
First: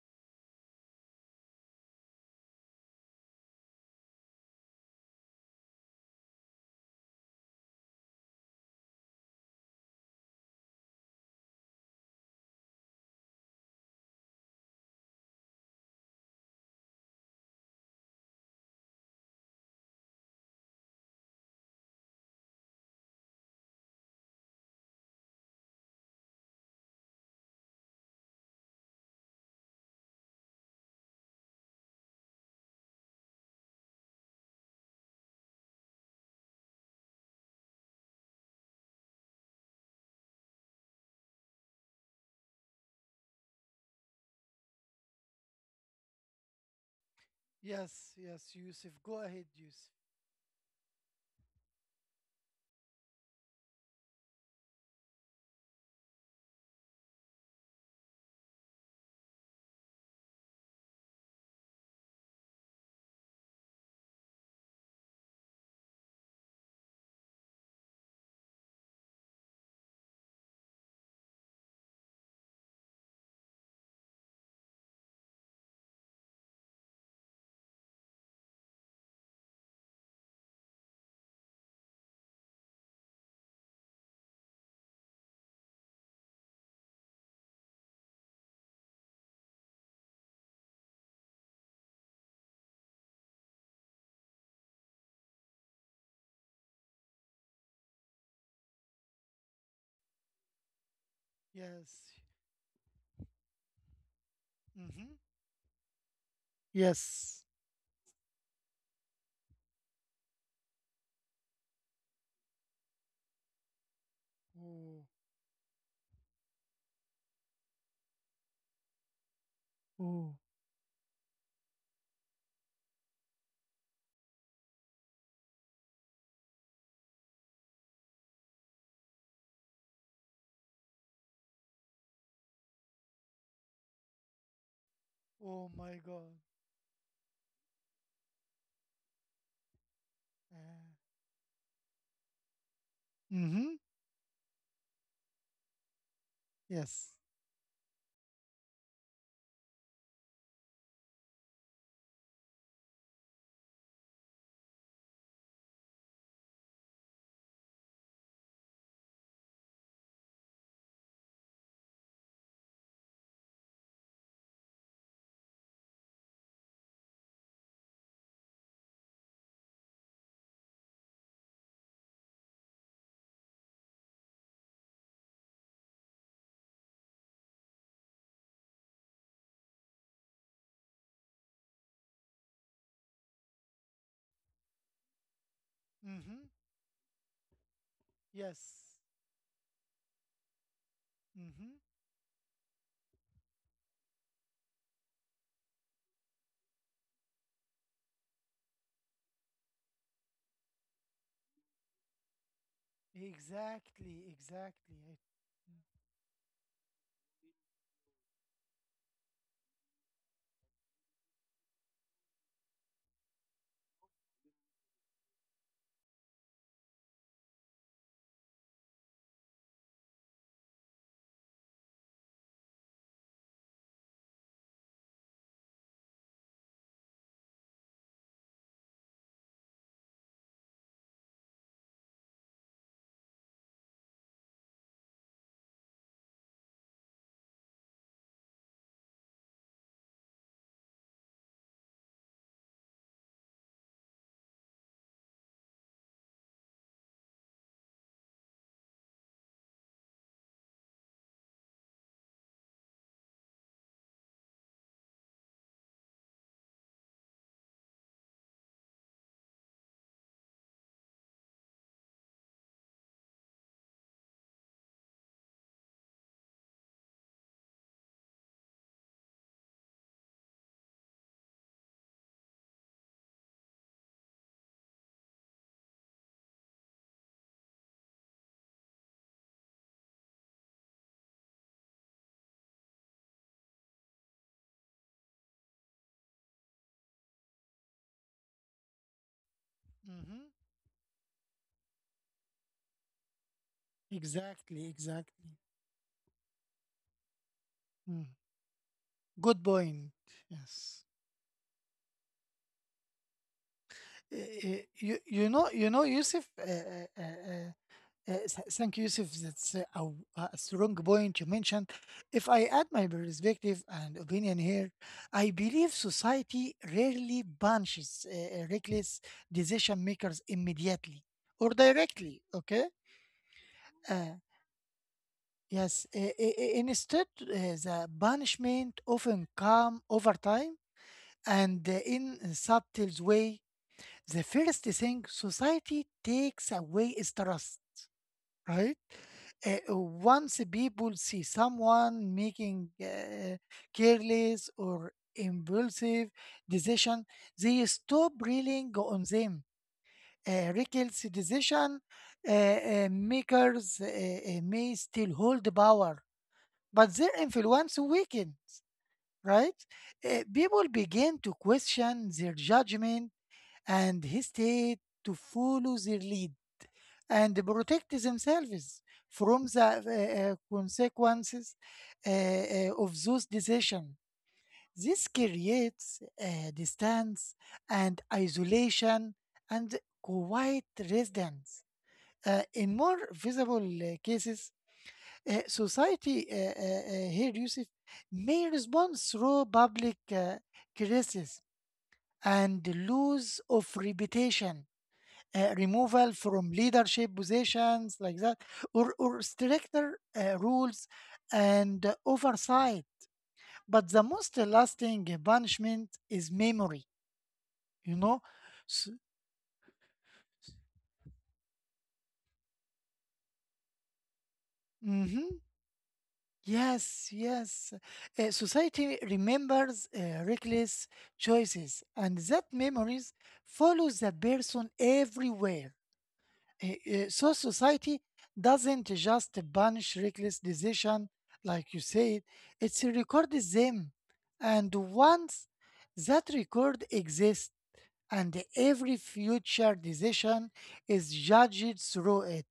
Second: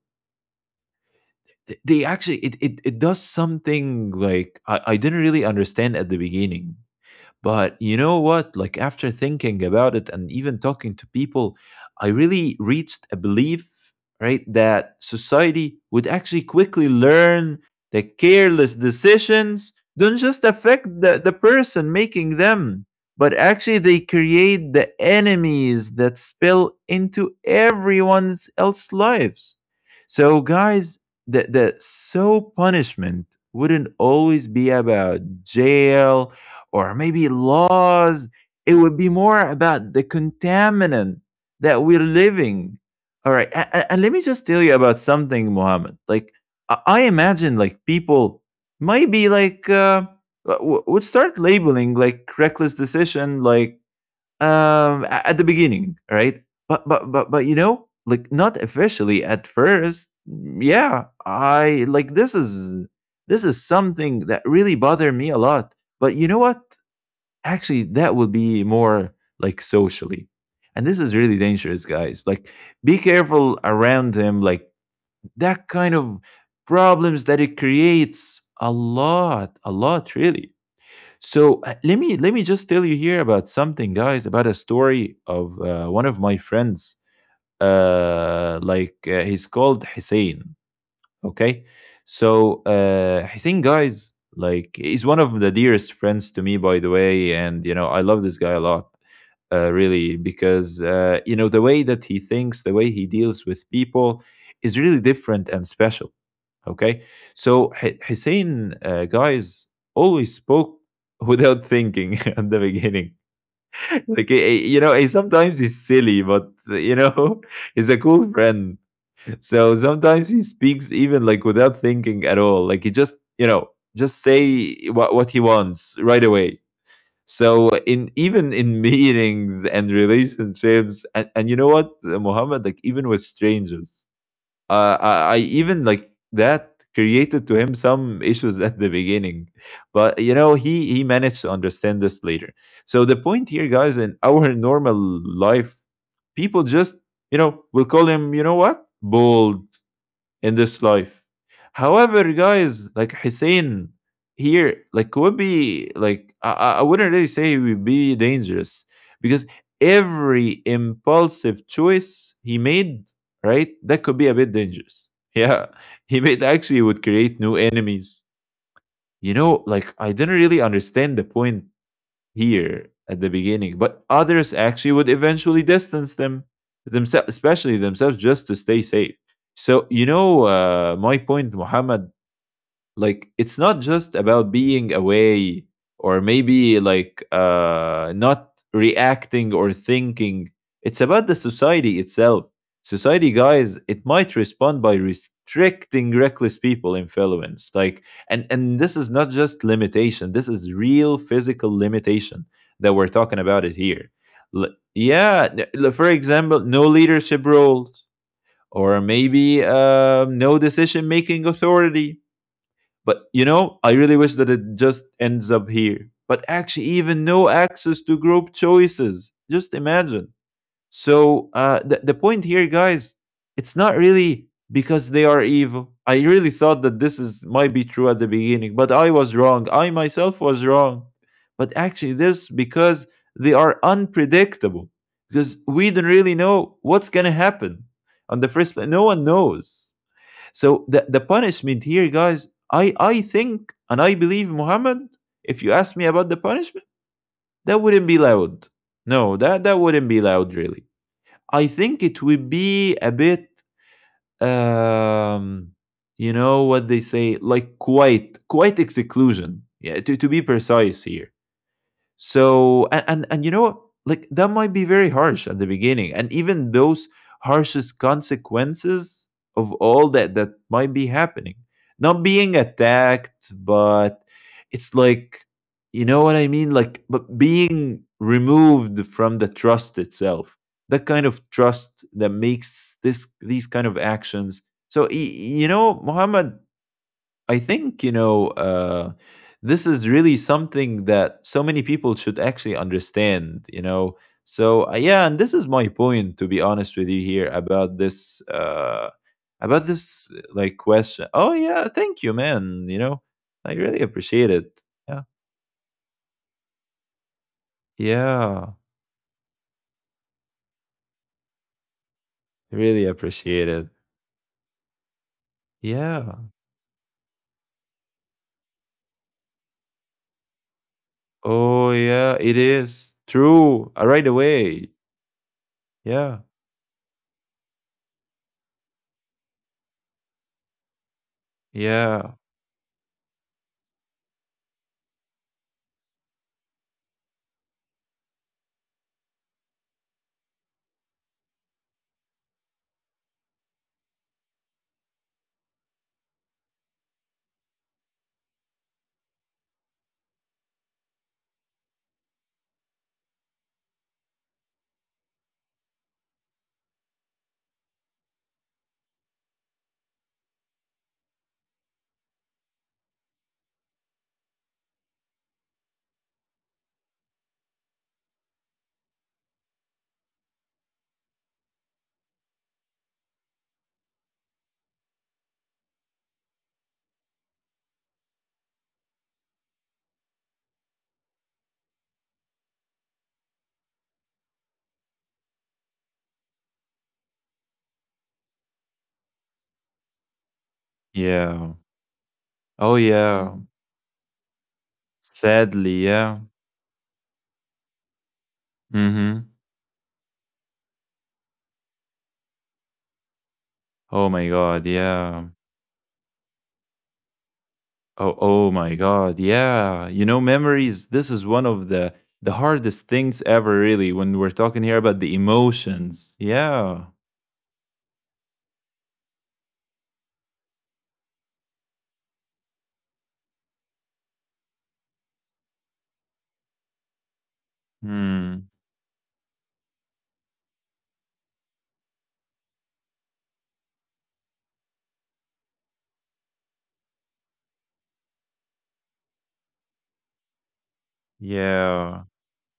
[SPEAKER 2] Th they actually it it it does something like I didn't really understand at the beginning. But you know what? Like, after thinking about it and even talking to people, I really reached a belief, right, that society would actually quickly learn that careless decisions don't just affect the person making them, but actually they create the enemies that spill into everyone else's lives. So, guys, the punishment wouldn't always be about jail or maybe laws. It would be more about the contaminant that we're living. All right. And let me just tell you about something, Mohammed. Like, I imagine like
[SPEAKER 1] yes,
[SPEAKER 2] people
[SPEAKER 1] yes, Yusuf,
[SPEAKER 2] might
[SPEAKER 1] go
[SPEAKER 2] be
[SPEAKER 1] ahead,
[SPEAKER 2] like,
[SPEAKER 1] Yusuf.
[SPEAKER 2] would start labeling like reckless decision, like, at the beginning, right? But, you know, like not officially at first. Yeah. I like this is something that really bothered me a lot. But you know what? Actually that would be more like socially, and this is really dangerous, guys. Like be careful around him, like that kind of problems that it creates a lot, really. So let me just tell you here about something, guys, about a story of one of my friends, like he's called Hussein. Okay. So Hussein, guys, like, is one of the dearest friends to me, by the way, and you know I love this guy a lot, really, because you know the way that
[SPEAKER 1] Yes,
[SPEAKER 2] he thinks, the way he deals with people is really
[SPEAKER 1] hmm,
[SPEAKER 2] different and special. Okay.
[SPEAKER 1] yes.
[SPEAKER 2] So Hussein, guys, always spoke without thinking at the beginning, like you know,
[SPEAKER 1] Oh,
[SPEAKER 2] sometimes he's silly, but you know he's a cool friend. So sometimes
[SPEAKER 1] oh,
[SPEAKER 2] he speaks even like without thinking at all. Like he just, you know, just say what he wants right away. So in even in meetings and relationships, and you know what, Muhammad, like even with strangers, I
[SPEAKER 1] oh
[SPEAKER 2] even
[SPEAKER 1] my
[SPEAKER 2] like
[SPEAKER 1] God.
[SPEAKER 2] that created to him some issues at the beginning, but you know
[SPEAKER 1] Eh,
[SPEAKER 2] he managed to understand this later. So the point here,
[SPEAKER 1] mm-hmm.
[SPEAKER 2] guys, in our normal life, people just,
[SPEAKER 1] Yes.
[SPEAKER 2] you know, will call him, you know what, bold in this life. However, guys, like Hussein here, like would be like I wouldn't really say he would be dangerous because every impulsive choice he made, right, that could be a bit dangerous. Yeah, he made actually would create new enemies. You know, like I didn't really understand the point here at the beginning, but others actually would eventually distance themselves, especially themselves, just to stay safe. So you know, my point, Muhammad, like it's not just about being away or
[SPEAKER 1] Mm-hmm.
[SPEAKER 2] maybe like not
[SPEAKER 1] Yes.
[SPEAKER 2] reacting or thinking, it's about the
[SPEAKER 1] Mm-hmm.
[SPEAKER 2] society itself. Society, guys, it might respond by restricting reckless people influence, like, and this is not just limitation, this is real physical limitation that we're talking about it here.
[SPEAKER 1] Exactly,
[SPEAKER 2] L-
[SPEAKER 1] exactly.
[SPEAKER 2] yeah, for example, no leadership roles or maybe no decision making authority. But you know, I really wish that it just ends up here. But actually, even no access to group choices. Just imagine. So the point here, guys, it's not really because they are evil. I really thought that this is might be true at the beginning, but I was wrong. I myself was wrong. But actually, this because they are unpredictable, because we don't really know what's gonna happen on the first place. No one knows. So the punishment here, guys, I think and I believe, Muhammad, if you ask me about the punishment, that wouldn't be loud. No, that wouldn't be loud, really. I think it would be a bit, um, you know what they say, like quite exclusion. Yeah, to be precise here. So and you know what? Like that might be very harsh at the beginning, and even those harshest consequences of all that that might be happening, not being attacked, but it's like you know what I mean, like but being removed from the trust itself, that kind of trust that makes this these kind of actions. So you know, Muhammad, I think, you know, this is really
[SPEAKER 1] Mm-hmm.
[SPEAKER 2] something that so many people should actually understand, you know.
[SPEAKER 1] Exactly,
[SPEAKER 2] So, yeah, and this
[SPEAKER 1] exactly.
[SPEAKER 2] is my point, to be honest with you, here
[SPEAKER 1] Mm. Good
[SPEAKER 2] about
[SPEAKER 1] point.
[SPEAKER 2] this, like,
[SPEAKER 1] Yes.
[SPEAKER 2] question. Oh, yeah, thank you, man. You know, I really appreciate it.
[SPEAKER 1] Uh,
[SPEAKER 2] Yeah.
[SPEAKER 1] you know Yusuf,
[SPEAKER 2] Yeah.
[SPEAKER 1] thank you Yusuf, that's a strong point you mentioned. If I add
[SPEAKER 2] Really
[SPEAKER 1] my
[SPEAKER 2] appreciate it.
[SPEAKER 1] perspective and opinion here, I believe
[SPEAKER 2] Yeah.
[SPEAKER 1] society rarely punishes reckless decision makers immediately or
[SPEAKER 2] Oh, yeah,
[SPEAKER 1] directly.
[SPEAKER 2] it
[SPEAKER 1] Okay.
[SPEAKER 2] is true. Right
[SPEAKER 1] uh,
[SPEAKER 2] away.
[SPEAKER 1] yes,
[SPEAKER 2] Yeah.
[SPEAKER 1] instead the punishment often come over time and
[SPEAKER 2] Yeah.
[SPEAKER 1] in a subtle way. The first thing society takes away is trust, right? Uh, Once people see someone making careless or impulsive decision, they stop relying on them. Reckless decision makers may still hold power, but their influence weakens. Right? People begin to question their judgment and hesitate to follow their lead and protect themselves from the consequences of those decisions. This creates distance and isolation and quiet residence. In more visible cases, society here, Yusuf, may respond through public criticism
[SPEAKER 2] Yeah.
[SPEAKER 1] and
[SPEAKER 2] Oh, yeah.
[SPEAKER 1] loss of reputation,
[SPEAKER 2] Sadly,
[SPEAKER 1] removal
[SPEAKER 2] yeah.
[SPEAKER 1] from leadership positions like that, or
[SPEAKER 2] Mhm.
[SPEAKER 1] stricter rules and oversight. But
[SPEAKER 2] Oh
[SPEAKER 1] the
[SPEAKER 2] my
[SPEAKER 1] most
[SPEAKER 2] god,
[SPEAKER 1] lasting
[SPEAKER 2] yeah.
[SPEAKER 1] punishment is memory, you
[SPEAKER 2] Oh,
[SPEAKER 1] know.
[SPEAKER 2] oh my
[SPEAKER 1] So,
[SPEAKER 2] god, yeah. You know, memories, this is one of the hardest things ever, really, when we're talking here about the
[SPEAKER 1] mhm,
[SPEAKER 2] emotions. Yeah.
[SPEAKER 1] yes, yes. Society remembers reckless choices, and that memories follows the person everywhere. So society
[SPEAKER 2] Hmm.
[SPEAKER 1] doesn't just punish reckless decision, like you said, it records them. And once that record exists, and every future decision is judged
[SPEAKER 2] Yeah.
[SPEAKER 1] through it,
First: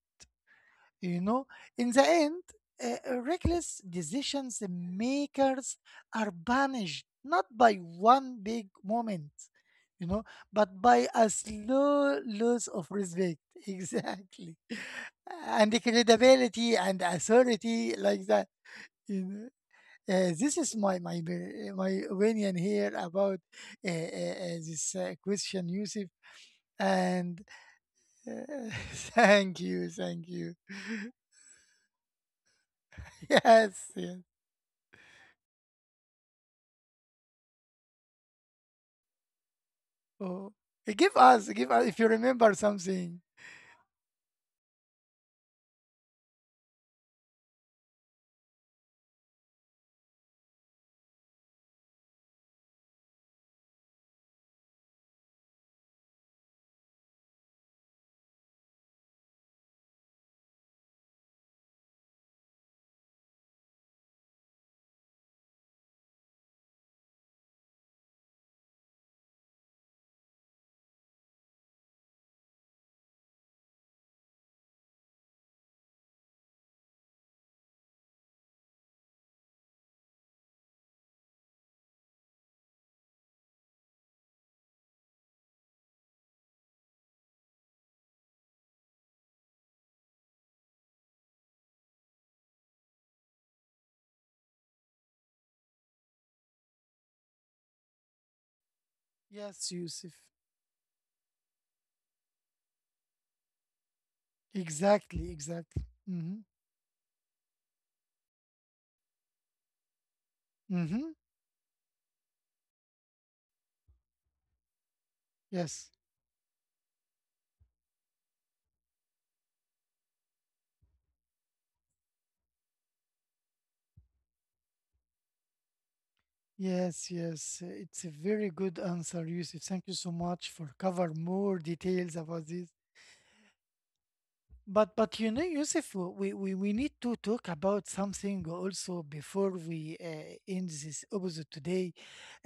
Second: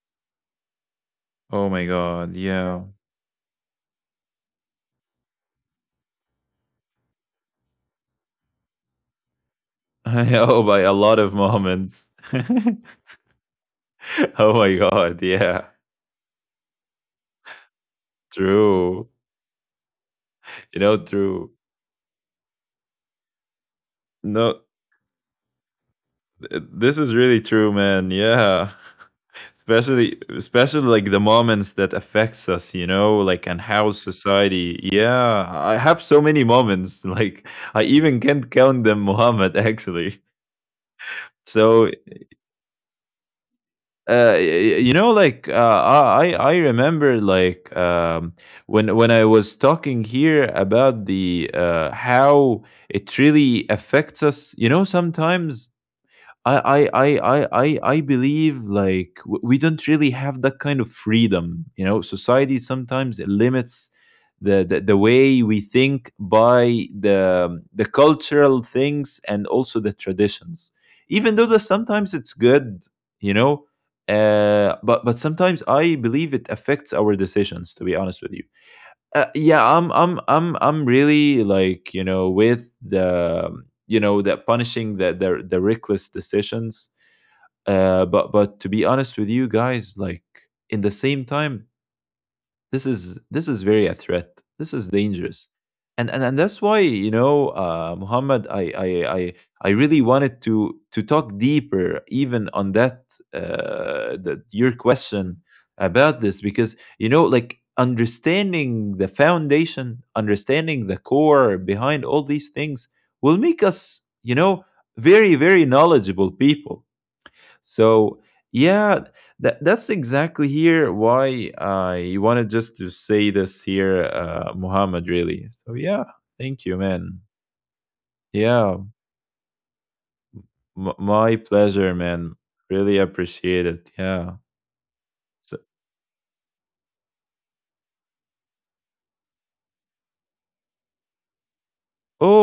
[SPEAKER 1] you know,
[SPEAKER 2] Oh my
[SPEAKER 1] in the
[SPEAKER 2] god,
[SPEAKER 1] end,
[SPEAKER 2] yeah.
[SPEAKER 1] reckless decisions makers are punished not by one big moment, you know,
[SPEAKER 2] Oh, by
[SPEAKER 1] but
[SPEAKER 2] a
[SPEAKER 1] by
[SPEAKER 2] lot
[SPEAKER 1] a
[SPEAKER 2] of moments.
[SPEAKER 1] slow loss of respect.
[SPEAKER 2] Oh
[SPEAKER 1] Exactly.
[SPEAKER 2] my god, yeah.
[SPEAKER 1] And the credibility and authority like that.
[SPEAKER 2] True.
[SPEAKER 1] You know? This is
[SPEAKER 2] You
[SPEAKER 1] my
[SPEAKER 2] know, true.
[SPEAKER 1] my opinion here about
[SPEAKER 2] No,
[SPEAKER 1] this question, Yusuf.
[SPEAKER 2] this is
[SPEAKER 1] And
[SPEAKER 2] really true, man.
[SPEAKER 1] uh,
[SPEAKER 2] Yeah.
[SPEAKER 1] thank you,
[SPEAKER 2] Especially,
[SPEAKER 1] thank you.
[SPEAKER 2] especially like the moments that affects us, you know, like, and
[SPEAKER 1] Yes,
[SPEAKER 2] how
[SPEAKER 1] yes.
[SPEAKER 2] society, yeah, I have so many moments like I even can't count them, Muhammad, actually.
[SPEAKER 1] Oh, eh, give us,
[SPEAKER 2] So
[SPEAKER 1] if you remember something.
[SPEAKER 2] you know, like, I remember like when I was talking here about the how it really affects us, you know, sometimes I believe like we don't really have that kind of freedom. You know, society sometimes limits the way we think by the cultural things and also the traditions. Even though that sometimes it's good, you know, but sometimes I believe it affects our decisions. To be honest with you, yeah, I'm really like, you know, with the you know, that punishing the reckless decisions. But to be honest with you, guys, like, in the same time, this is very a threat. This is dangerous, and that's why you know, Muhammad, I I
[SPEAKER 1] Yes,
[SPEAKER 2] really
[SPEAKER 1] Yusuf.
[SPEAKER 2] wanted to talk deeper even on that that your
[SPEAKER 1] Exactly,
[SPEAKER 2] question
[SPEAKER 1] exactly.
[SPEAKER 2] about
[SPEAKER 1] Mm-hmm.
[SPEAKER 2] this because you know, like understanding the foundation, understanding the
[SPEAKER 1] Mm-hmm.
[SPEAKER 2] core behind all these things will make us, you know, very very
[SPEAKER 1] Yes,
[SPEAKER 2] knowledgeable people so yeah, that's exactly here why I wanted just to say this here, Muhammad. Really. So yeah, thank you,
[SPEAKER 1] yes,
[SPEAKER 2] man.
[SPEAKER 1] yes. It's a very good
[SPEAKER 2] Yeah,
[SPEAKER 1] answer, Yusuf. Thank you so much for cover
[SPEAKER 2] my
[SPEAKER 1] more
[SPEAKER 2] pleasure,
[SPEAKER 1] details about
[SPEAKER 2] man.
[SPEAKER 1] this.
[SPEAKER 2] Really appreciate it. Yeah.
[SPEAKER 1] But you know,
[SPEAKER 2] So,
[SPEAKER 1] Yusuf, we need to talk about something also before we end this episode today.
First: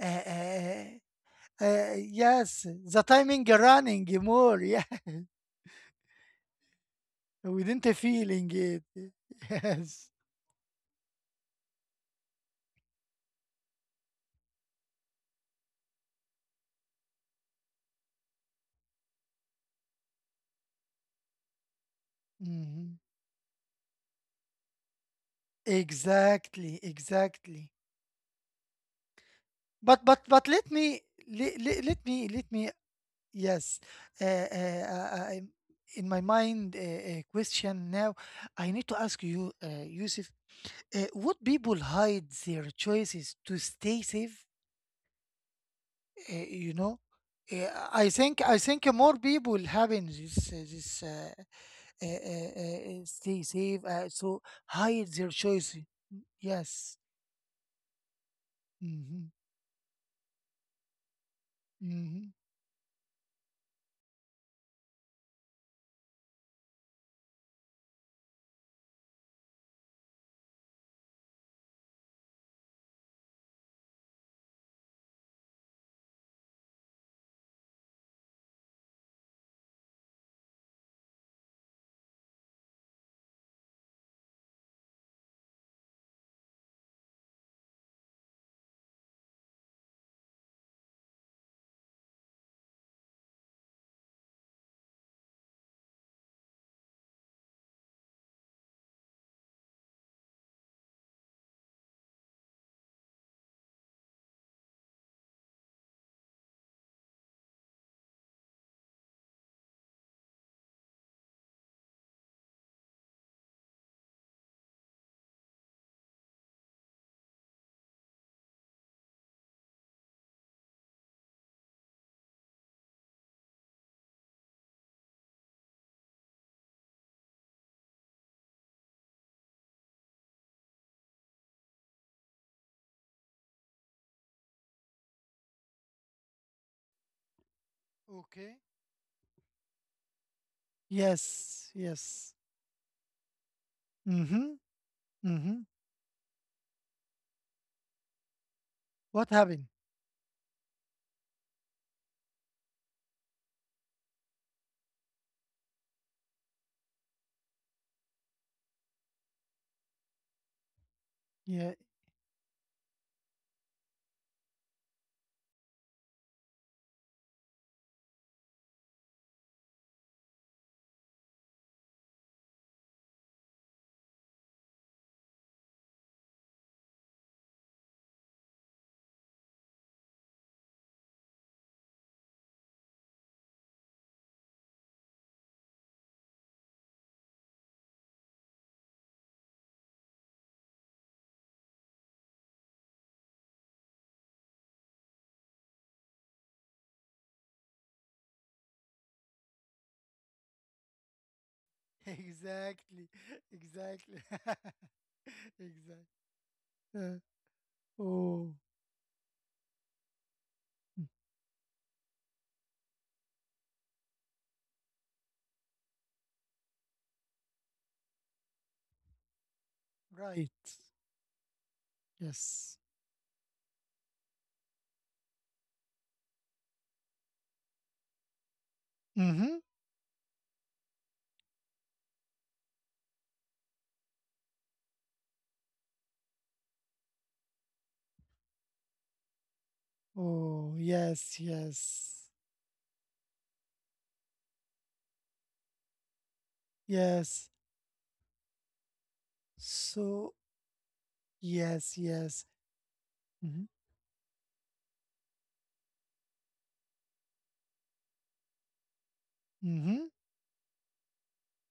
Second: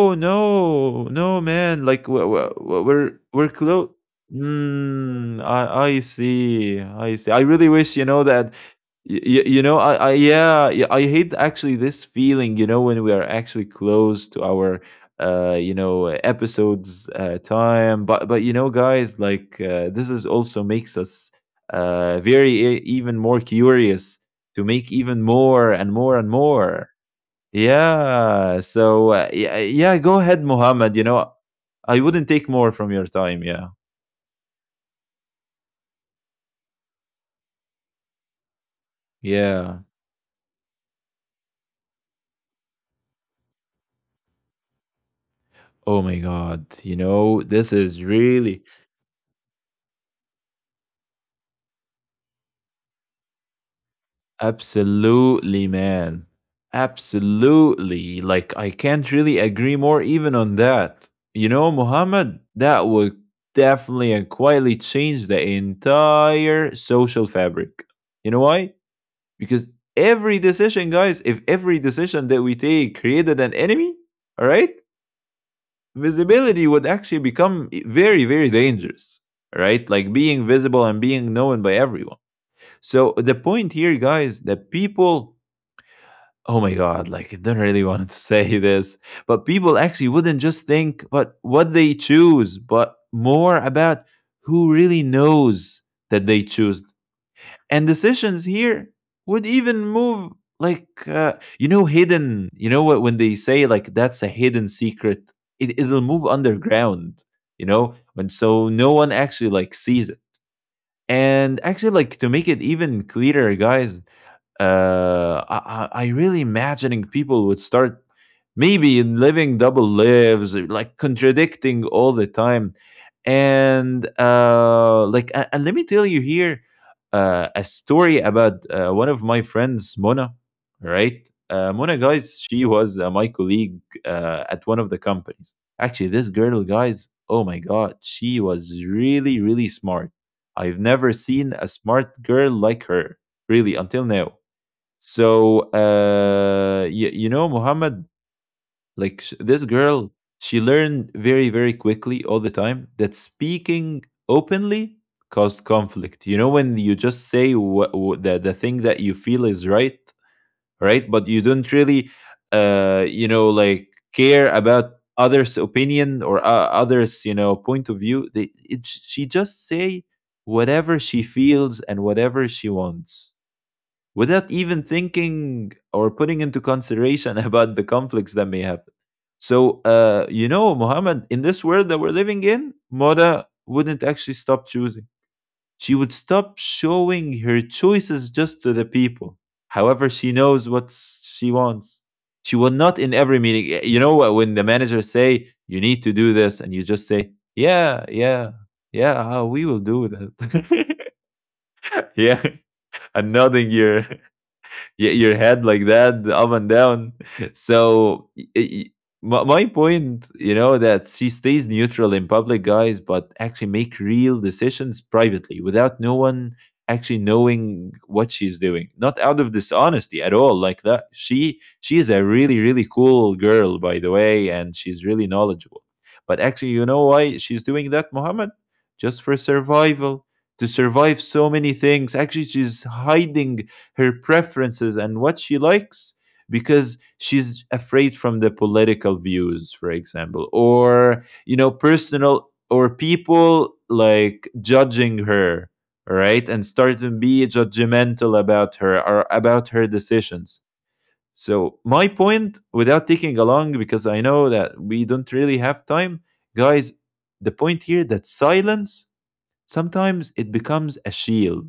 [SPEAKER 1] Uh, uh,
[SPEAKER 2] no. No, man. Like, we're
[SPEAKER 1] yes,
[SPEAKER 2] we're
[SPEAKER 1] the
[SPEAKER 2] we're
[SPEAKER 1] timing
[SPEAKER 2] we're close.
[SPEAKER 1] running more. Yeah.
[SPEAKER 2] Mm, I see, I see. I
[SPEAKER 1] Within
[SPEAKER 2] really
[SPEAKER 1] the
[SPEAKER 2] wish, you know,
[SPEAKER 1] feeling,
[SPEAKER 2] that
[SPEAKER 1] it.
[SPEAKER 2] You you know,
[SPEAKER 1] Yes.
[SPEAKER 2] I yeah, yeah, I hate actually this feeling, you know, when we are actually close to our, you know, episodes, time. But you know, guys, like, this is also makes us, very e
[SPEAKER 1] Mhm.
[SPEAKER 2] even more curious to make even more and more and
[SPEAKER 1] Exactly,
[SPEAKER 2] more.
[SPEAKER 1] exactly.
[SPEAKER 2] Yeah. So yeah, yeah, go ahead,
[SPEAKER 1] But
[SPEAKER 2] Mohammed. You know, I wouldn't
[SPEAKER 1] let
[SPEAKER 2] take
[SPEAKER 1] me
[SPEAKER 2] more from your time. Yeah.
[SPEAKER 1] yes. Uh, I'm- in my mind, question now. I need to ask you,
[SPEAKER 2] Yeah.
[SPEAKER 1] Yusuf. Would people hide their choices to stay safe?
[SPEAKER 2] Oh my God.
[SPEAKER 1] You
[SPEAKER 2] You
[SPEAKER 1] know,
[SPEAKER 2] know,
[SPEAKER 1] uh,
[SPEAKER 2] this is
[SPEAKER 1] I think I
[SPEAKER 2] really
[SPEAKER 1] think more people having this stay safe. So hide their
[SPEAKER 2] absolutely,
[SPEAKER 1] choice.
[SPEAKER 2] man.
[SPEAKER 1] Yes.
[SPEAKER 2] Absolutely. Like, I can't
[SPEAKER 1] Mhm.
[SPEAKER 2] really agree more even on that. You know,
[SPEAKER 1] Mhm.
[SPEAKER 2] Mohammed, that would definitely and quietly change the entire social fabric. You know why? Because every decision, guys, if every decision that we take created an enemy, all right, visibility would actually become very, very dangerous, right? Like being visible and being known by everyone. So the point here, guys, that people, oh my God, like I don't really want to say this, but people actually wouldn't just think but what they choose, but more about who really knows that they choose and decisions here would even move like you know hidden you know what when they say like that's a hidden secret it'll move underground you know and so no one actually like sees it and actually like to make it even clearer guys I really imagining people would start maybe living double lives, like contradicting all the time. And like, and let me tell you here a story about one of my friends, Mona. Right, Mona, guys, she was my colleague at one of the companies. Actually, this girl, guys, oh my god, she
[SPEAKER 1] Okay.
[SPEAKER 2] was really, really smart. I've never seen a
[SPEAKER 1] Yes.
[SPEAKER 2] smart
[SPEAKER 1] Yes.
[SPEAKER 2] girl like her, really, until now.
[SPEAKER 1] Mhm. Mhm.
[SPEAKER 2] So, you, you know, Muhammad, like
[SPEAKER 1] What
[SPEAKER 2] this
[SPEAKER 1] happened?
[SPEAKER 2] girl, she learned very, very quickly all the time that speaking openly caused conflict. You know, when you just say what, the thing that you feel is right, right? But you don't
[SPEAKER 1] Yeah.
[SPEAKER 2] really, you know, like care about others' opinion or others, you know, point of view. They, it, she just say whatever she feels and whatever she wants without even thinking or putting into consideration about the conflicts that may happen. So, you know, Muhammad, in this world that we're living in, Moda wouldn't actually stop choosing. She would stop showing her choices just to the people. However, she knows what she wants. She will not in every meeting. You know what? When the managers say you need to do this, and you just say, "Yeah, yeah, yeah, we will do that." Yeah,
[SPEAKER 1] Exactly.
[SPEAKER 2] and nodding your
[SPEAKER 1] Exactly.
[SPEAKER 2] your head like
[SPEAKER 1] Exactly.
[SPEAKER 2] that up and down
[SPEAKER 1] Uh,
[SPEAKER 2] so
[SPEAKER 1] oh.
[SPEAKER 2] my, my point you know
[SPEAKER 1] Mm.
[SPEAKER 2] that she stays neutral in public guys but actually make real decisions privately without no one actually knowing what she's doing not out of dishonesty at
[SPEAKER 1] Right.
[SPEAKER 2] all like that she is a really
[SPEAKER 1] Yes.
[SPEAKER 2] really cool girl by the way and she's really knowledgeable but actually you know why she's doing that, Mohammed? Just for
[SPEAKER 1] Mhm.
[SPEAKER 2] survival to survive so many things actually she's hiding her preferences and what she likes because she's afraid from the political views for example
[SPEAKER 1] Oh,
[SPEAKER 2] or
[SPEAKER 1] yes.
[SPEAKER 2] you know
[SPEAKER 1] Yes.
[SPEAKER 2] personal or people like judging her right and start to be
[SPEAKER 1] Yes.
[SPEAKER 2] judgmental about her or about her
[SPEAKER 1] So,
[SPEAKER 2] decisions so
[SPEAKER 1] yes.
[SPEAKER 2] my
[SPEAKER 1] Yes.
[SPEAKER 2] point without taking
[SPEAKER 1] Mhm.
[SPEAKER 2] along because I know that we don't really have time guys the point here that silence
[SPEAKER 1] Mhm.
[SPEAKER 2] sometimes it becomes a shield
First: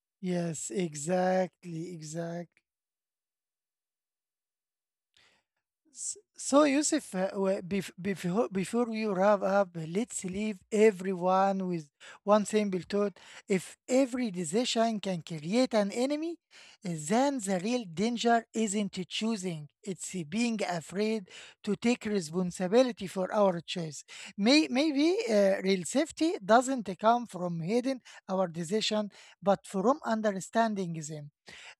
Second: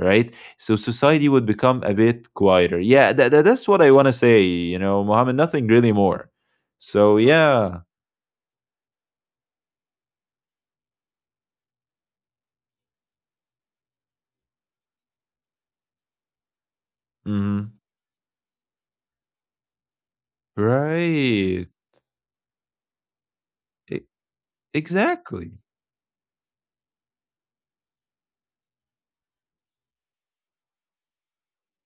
[SPEAKER 2] right?
[SPEAKER 1] Yes,
[SPEAKER 2] So society would become
[SPEAKER 1] exactly.
[SPEAKER 2] a bit
[SPEAKER 1] Exactly.
[SPEAKER 2] quieter. Yeah, that's what I want to say, you know, Mohammed, nothing really more.
[SPEAKER 1] So, Yusuf,
[SPEAKER 2] So, yeah.
[SPEAKER 1] before before we wrap up, let's leave everyone with one simple thought. If every decision can create an enemy, then the
[SPEAKER 2] Mhm.
[SPEAKER 1] real danger isn't choosing, it's being afraid
[SPEAKER 2] Right.
[SPEAKER 1] to take responsibility for our choice.
[SPEAKER 2] E-
[SPEAKER 1] Maybe
[SPEAKER 2] exactly.
[SPEAKER 1] real safety doesn't come from hiding our decision, but from understanding them,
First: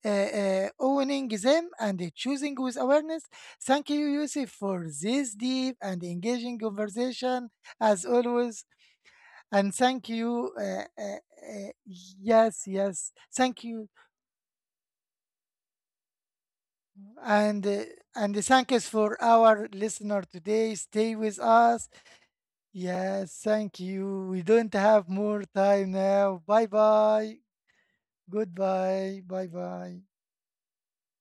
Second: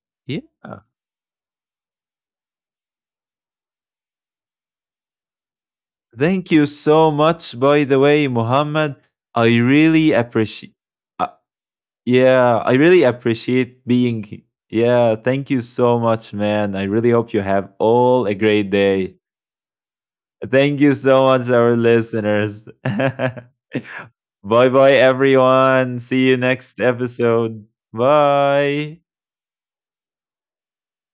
[SPEAKER 2] Yeah.
[SPEAKER 1] owning them and choosing with awareness. Thank you, Yusuf, for this deep and
[SPEAKER 2] Thank
[SPEAKER 1] engaging
[SPEAKER 2] you so
[SPEAKER 1] conversation
[SPEAKER 2] much, by the
[SPEAKER 1] as
[SPEAKER 2] way,
[SPEAKER 1] always.
[SPEAKER 2] Muhammad, I
[SPEAKER 1] And thank
[SPEAKER 2] really
[SPEAKER 1] you.
[SPEAKER 2] appreciate. Uh,
[SPEAKER 1] Uh,
[SPEAKER 2] yeah,
[SPEAKER 1] yes,
[SPEAKER 2] I really
[SPEAKER 1] yes. Thank
[SPEAKER 2] appreciate
[SPEAKER 1] you.
[SPEAKER 2] being. Yeah, thank you so much, man. I really hope you
[SPEAKER 1] And
[SPEAKER 2] have
[SPEAKER 1] uh,
[SPEAKER 2] all a
[SPEAKER 1] and thank
[SPEAKER 2] great
[SPEAKER 1] us
[SPEAKER 2] day.
[SPEAKER 1] for our listener today.
[SPEAKER 2] Thank you
[SPEAKER 1] Stay
[SPEAKER 2] so
[SPEAKER 1] with
[SPEAKER 2] much, our
[SPEAKER 1] us.
[SPEAKER 2] listeners.
[SPEAKER 1] Yes,
[SPEAKER 2] bye
[SPEAKER 1] thank you. We don't
[SPEAKER 2] bye,
[SPEAKER 1] have more time
[SPEAKER 2] everyone. See you
[SPEAKER 1] now. Bye
[SPEAKER 2] next
[SPEAKER 1] bye.
[SPEAKER 2] episode. Bye.
[SPEAKER 1] Goodbye. Bye bye.